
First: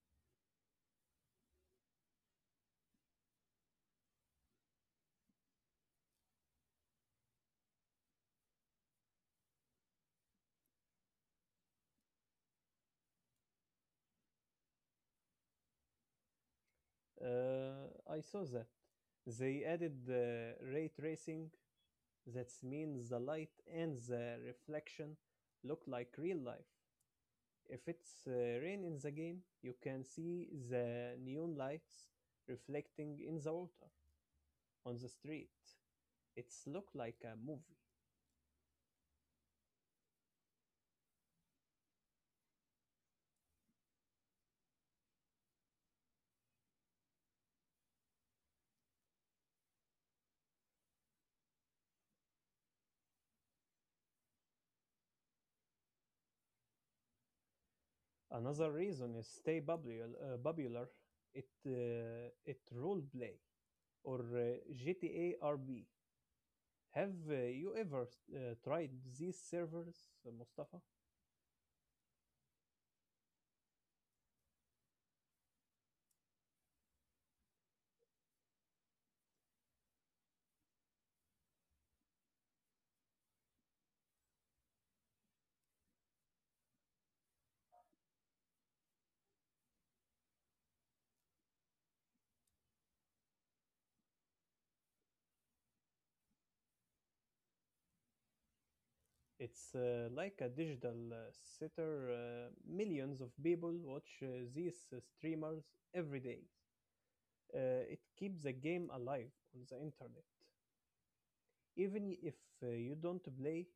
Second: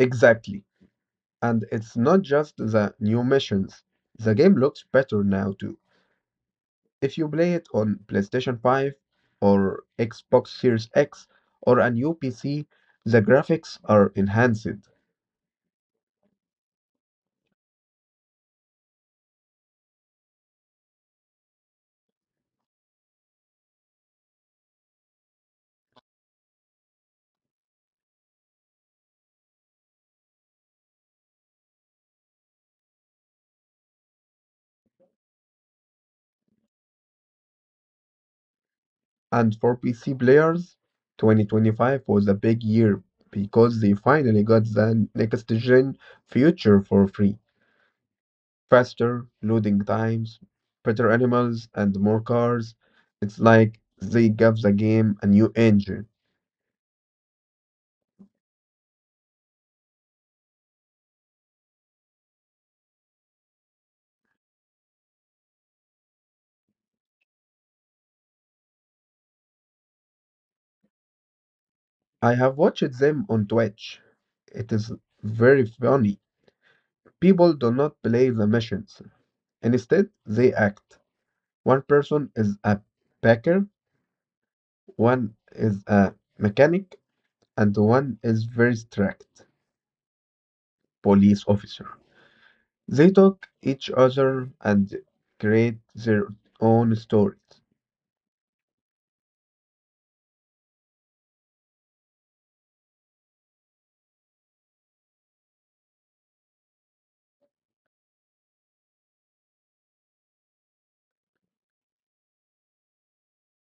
[SPEAKER 2] Exactly. And it's not just the new missions. The game looks better now too. If you play it on PlayStation 5 or Xbox Series X or a new PC, the graphics are enhanced.
[SPEAKER 1] I saw that they added ray tracing. That means the light and the reflection look like real life. If it's rain in the game, you can see the neon lights reflecting in the water on the street. It's look like a movie.
[SPEAKER 2] And for PC players, 2025 was a big year because they finally got the next gen future for free. Faster loading times, better animals, and more cars. It's like they gave the game a new engine.
[SPEAKER 1] Another reason is stay popular. It role play or GTA RB. Have you ever tried these servers, Mustafa?
[SPEAKER 2] I have watched them on Twitch. It is very funny. People do not play the missions. Instead, they act. One person is a packer, one is a mechanic, and one is very strict police officer. They talk each other and create their own stories.
[SPEAKER 1] It's like a digital sitter. Millions of people watch these streamers every day. It keeps the game alive on the internet. Even if you don't play,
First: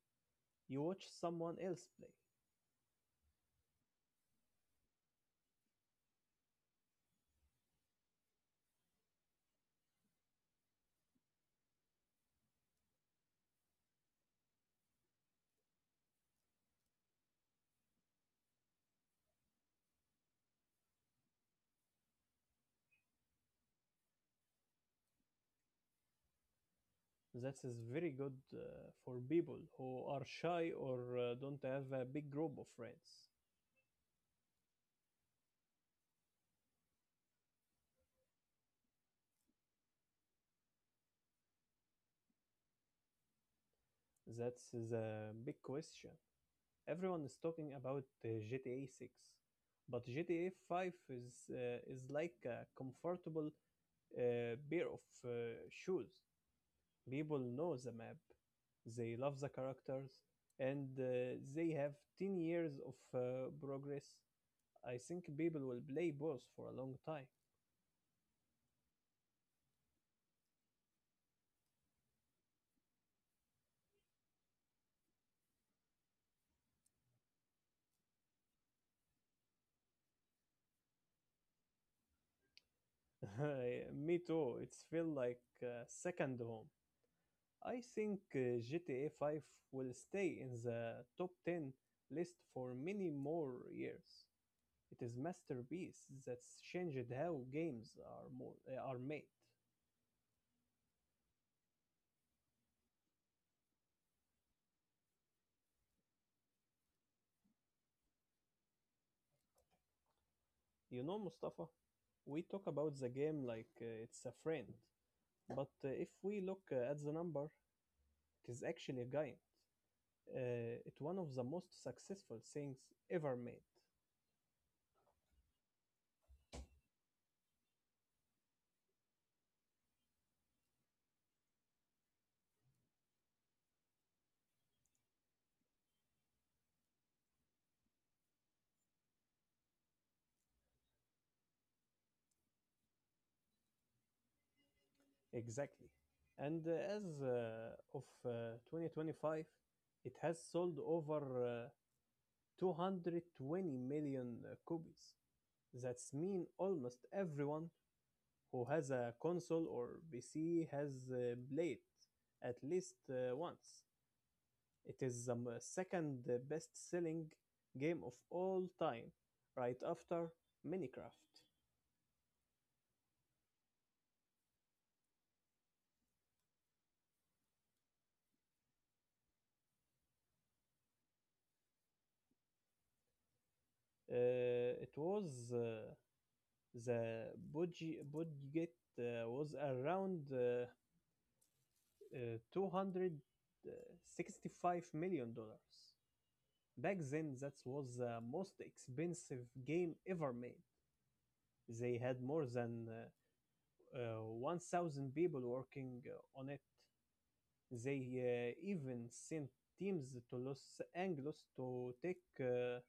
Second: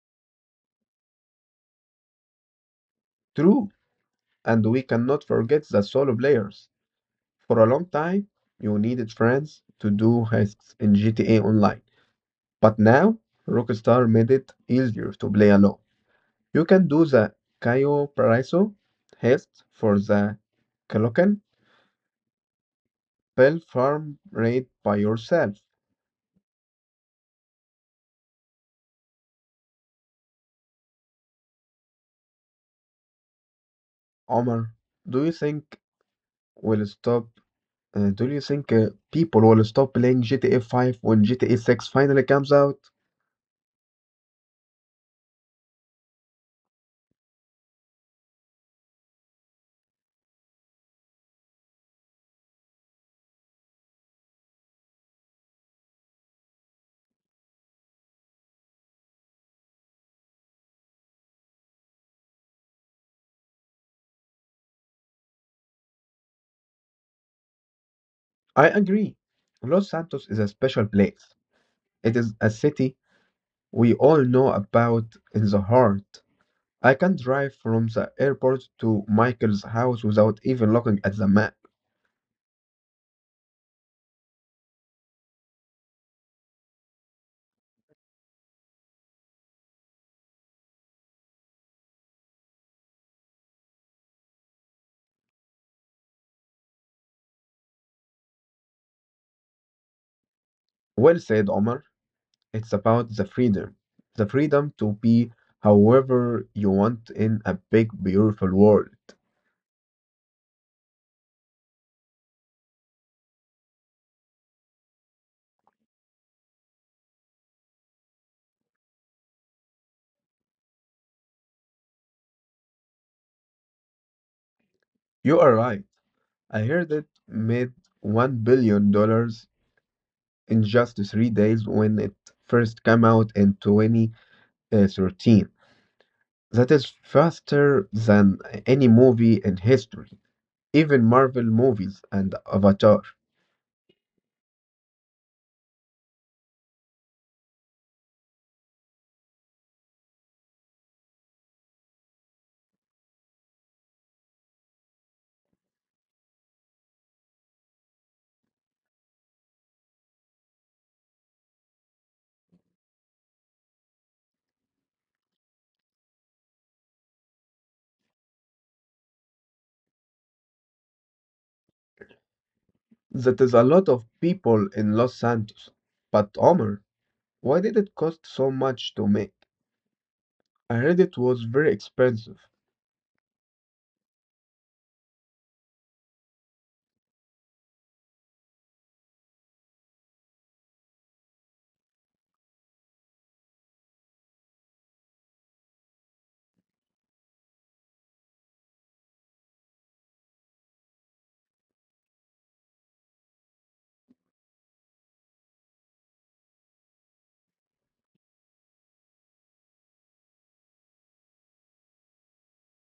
[SPEAKER 1] you watch someone else play.
[SPEAKER 2] True, and we cannot forget the solo players. For a long time, you needed friends to do hacks in GTA Online, but now Rockstar made it easier to play alone. You can do the Cayo Paraiso heist for the Calocan Bell Farm raid by yourself.
[SPEAKER 1] That is very good for people who are shy or don't have a big group of friends.
[SPEAKER 2] Omar, do you think will stop. Do you think people will stop playing GTA 5 when GTA 6 finally comes out?
[SPEAKER 1] That's a big question. Everyone is talking about GTA 6, but GTA 5 is like a comfortable pair of shoes. People know the map, they love the characters, and they have 10 years of progress. I think people will play both for a long time.
[SPEAKER 2] I agree. Los Santos is a special place. It is a city we all know about in the heart. I can drive from the airport to Michael's house without even looking at the map.
[SPEAKER 1] Me too. It's feel like second home. I think GTA 5 will stay in the top 10 list for many more years. It is masterpiece that's changed how games are made.
[SPEAKER 2] Well said, Omar. It's about the freedom. The freedom to be however you want in a big, beautiful world.
[SPEAKER 1] You know, Mustafa, we talk about the game like it's a friend, but if we look at the number, it is actually a giant. It's one of the most successful things ever made.
[SPEAKER 2] You are right. I heard it made $1 billion in just 3 days when it first came out in 2013. That is faster than any movie in history, even Marvel movies and Avatar.
[SPEAKER 1] Exactly. And as of 2025, it has sold over 220 million copies. That's mean almost everyone who has a console or PC has played at least once. It is the second best-selling game of all time, right after Minecraft.
[SPEAKER 2] That is a lot of people in Los Santos. But Omar, why did it cost so much to make? I heard it was very expensive.
[SPEAKER 1] It was. The budget was around 265 million dollars. Back then, that was the most expensive game ever made. They had more than 1,000 people working on it. They even sent teams to Los Angeles to take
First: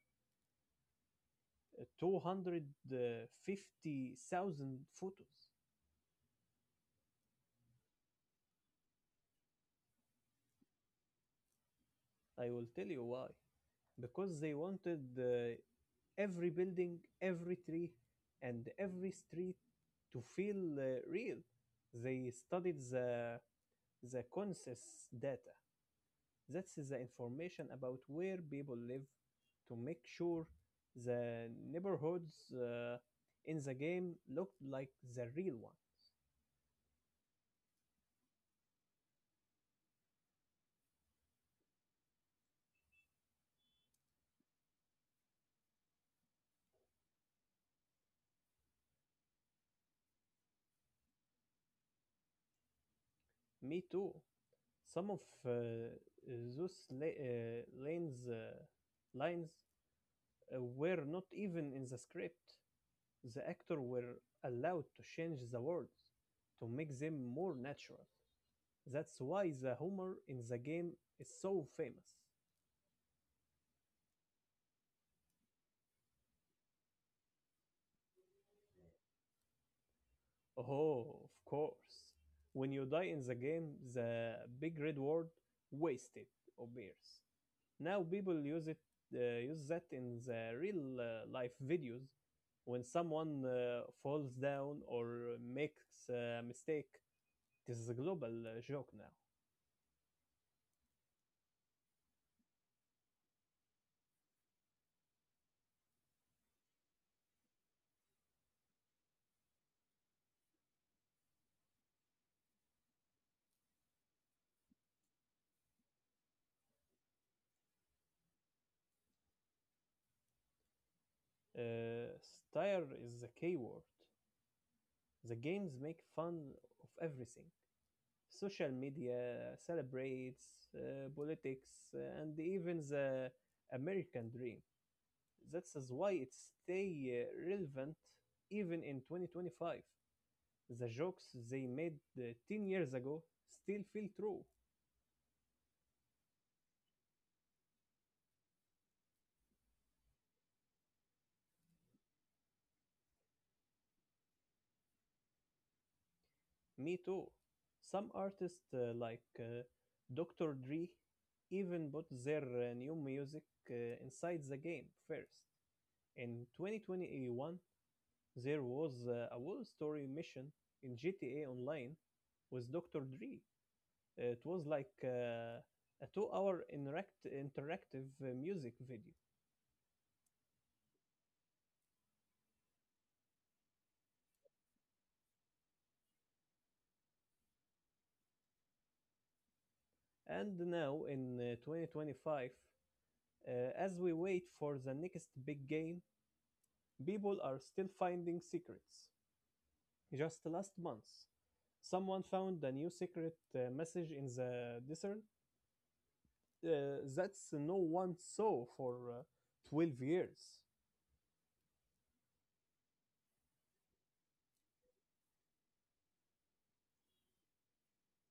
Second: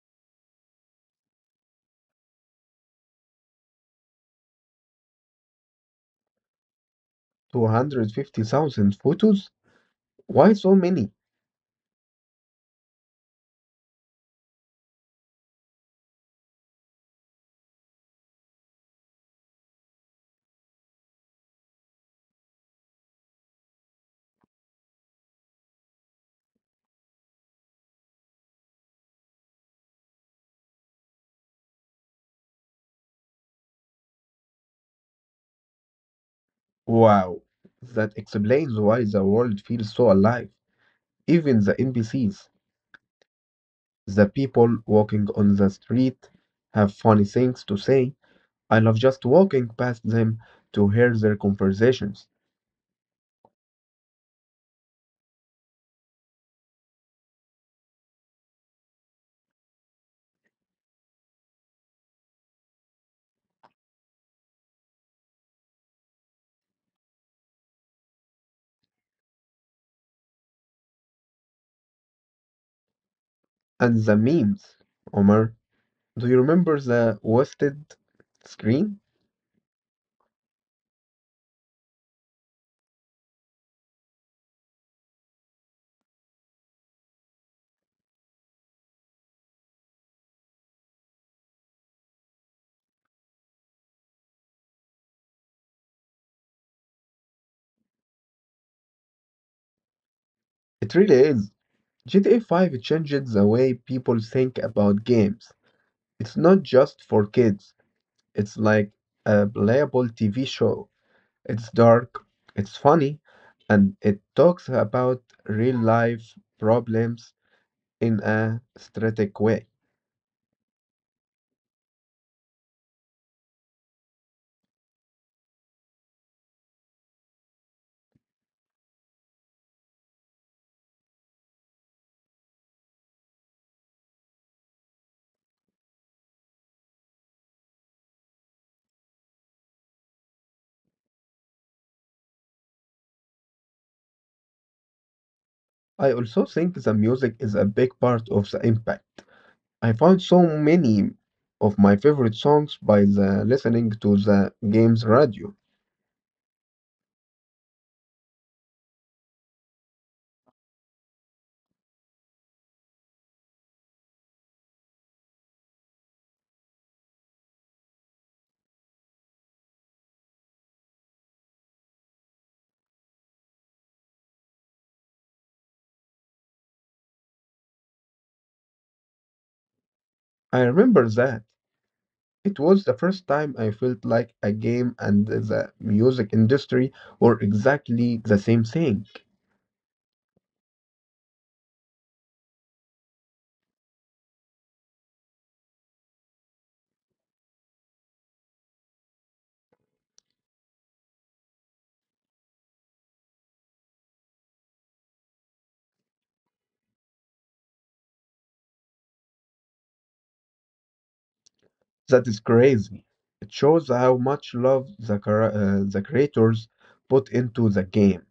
[SPEAKER 1] 250,000 photos.
[SPEAKER 2] 250,000 photos? Why so many?
[SPEAKER 1] I will tell you why. Because they wanted every building, every tree, and every street to feel real. They studied the census data. That's the information about where people live to make sure the neighborhoods in the game looked like the real one.
[SPEAKER 2] Wow, that explains why the world feels so alive. Even the NPCs, the people walking on the street, have funny things to say. I love just walking past them to hear their conversations.
[SPEAKER 1] Me too. Some of uh, those la- lanes lines were not even in the script. The actors were allowed to change the words to make them more natural. That's why the humor in the game is so famous.
[SPEAKER 2] And the memes. Omar, do you remember the wasted screen?
[SPEAKER 1] Oh, of course. When you die in the game, the big red word wasted appears. Now people use it use that in the real life videos when someone falls down or makes a mistake. This is a global joke now.
[SPEAKER 2] It really is. GTA 5 changed the way people think about games. It's not just for kids, it's like a playable TV show. It's dark, it's funny, and it talks about real life problems in a strategic way.
[SPEAKER 1] Style is the key word. The games make fun of everything. Social media celebrates politics and even the American dream. That's why it stay relevant even in 2025. The jokes they made 10 years ago still feel true.
[SPEAKER 2] I also think the music is a big part of the impact. I found so many of my favorite songs by the listening to the game's radio.
[SPEAKER 1] Me too. Some artists like Dr. Dre even put their new music uh, inside the game first. In 2021, there was a Wall Story mission in GTA Online with Dr. Dre. It was like a 2 hour interactive music video.
[SPEAKER 2] I remember that. It was the first time I felt like a game and the music industry were exactly the same thing.
[SPEAKER 1] And now in 2025, as we wait for the next big game, people are still finding secrets. Just last month, someone found a new secret message in the desert that no one saw for 12 years.
[SPEAKER 2] That is crazy. It shows how much love the creators put into the game.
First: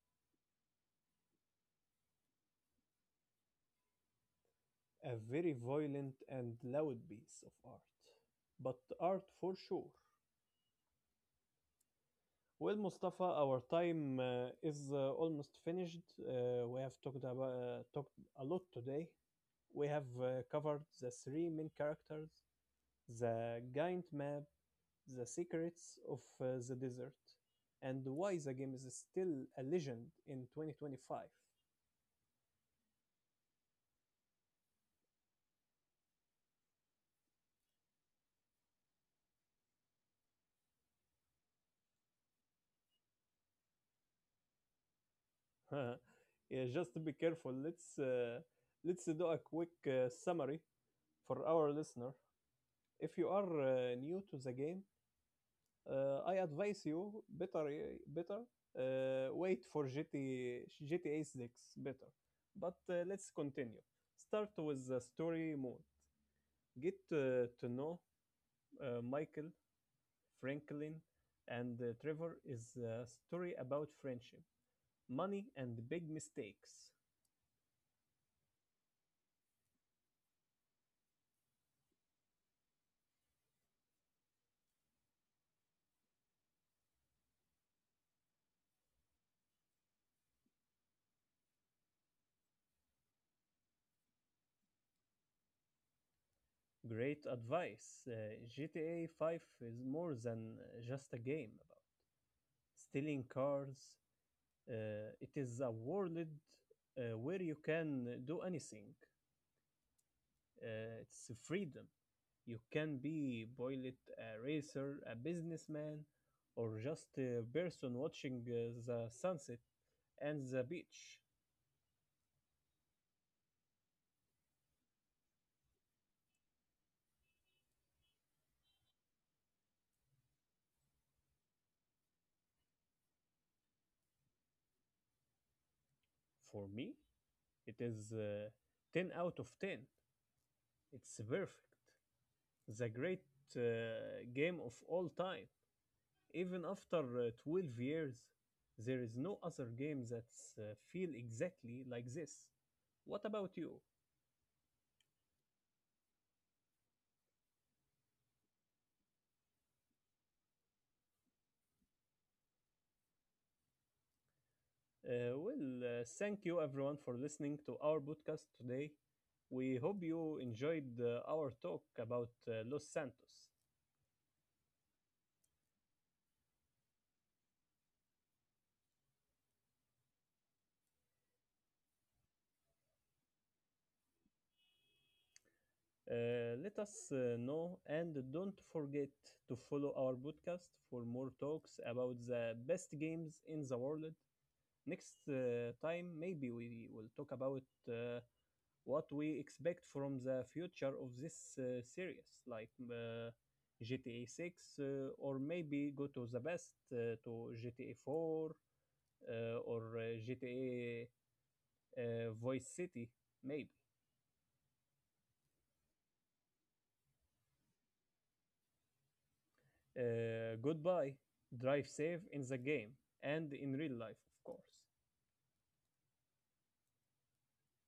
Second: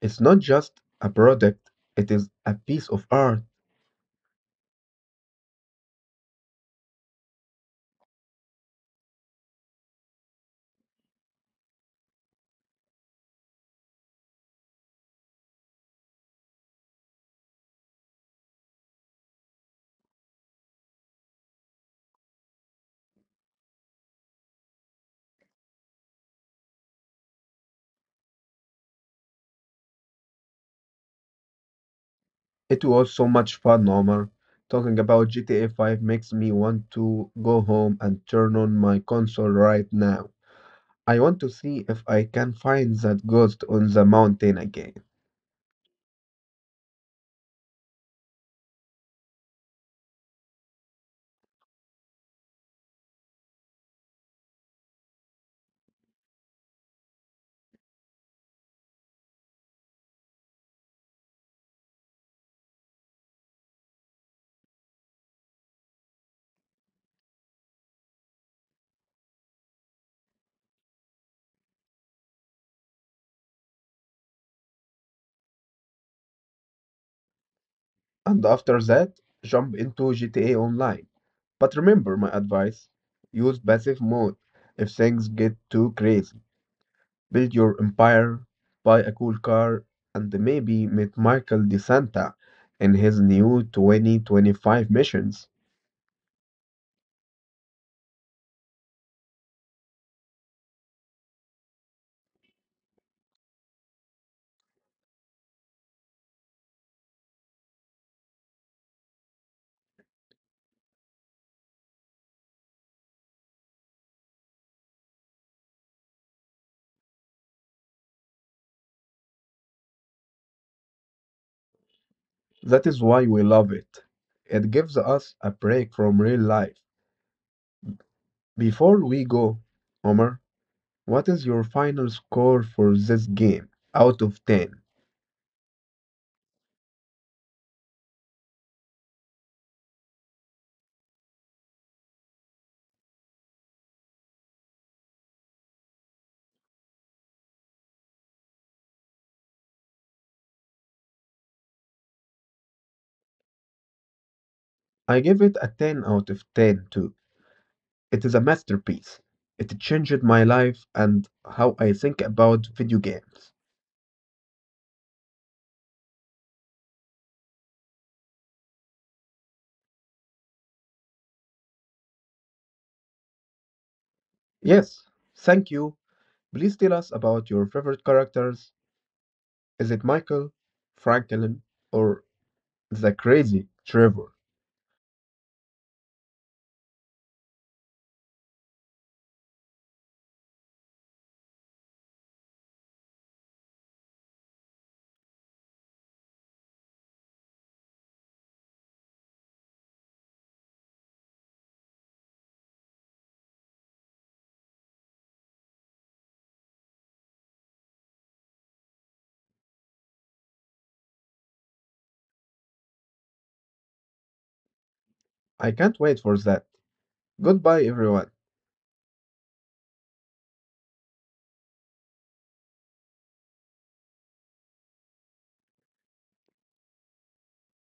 [SPEAKER 2] It's not just a product, it is a piece of art.
[SPEAKER 1] A very violent and loud piece of art, but art for sure. Well, Mustafa, our time is almost finished. We have talked a lot today. We have covered the three main characters, the giant map, the secrets of the desert, and why the game is still a legend in 2025.
[SPEAKER 2] It was so much fun, Omar. Talking about GTA 5 makes me want to go home and turn on my console right now. I want to see if I can find that ghost on the mountain again.
[SPEAKER 1] Yeah, just be careful. Let's do a quick summary for our listener. If you are new to the game, I advise you better wait for GTA 6 better. But let's continue. Start with the story mode. Get to know Michael, Franklin, and Trevor. Is a story about friendship, money, and big mistakes.
[SPEAKER 2] And after that, jump into GTA Online. But remember my advice use passive mode if things get too crazy. Build your empire, buy a cool car, and maybe meet Michael DeSanta in his new 2025 missions.
[SPEAKER 1] Great advice. GTA 5 is more than just a game about stealing cars. It is a world where you can do anything. It's freedom. You can be pilot, a racer, a businessman, or just a person watching the sunset and the beach.
[SPEAKER 2] That is why we love it. It gives us a break from real life. Before we go, Omar, what is your final score for this game out of 10?
[SPEAKER 1] For me, it is 10 out of 10. It's perfect. The great game of all time. Even after 12 years, there is no other game that feel exactly like this. What about you?
[SPEAKER 2] I give it a 10 out of 10 too. It is a masterpiece. It changed my life and how I think about video games.
[SPEAKER 1] Well, thank you everyone for listening to our podcast today. We hope you enjoyed our talk about Los Santos.
[SPEAKER 2] Yes, thank you. Please tell us about your favorite characters. Is it Michael, Franklin, or the crazy Trevor?
[SPEAKER 1] Let us know and don't forget to follow our podcast for more talks about the best games in the world. Next time, maybe we will talk about uh, what we expect from the future of this series, like GTA 6, or maybe go to the best to GTA 4 or GTA uh, Voice City, maybe.
[SPEAKER 2] I can't wait for that. Goodbye, everyone.
[SPEAKER 1] Goodbye. Drive safe in the game and in real life, of course.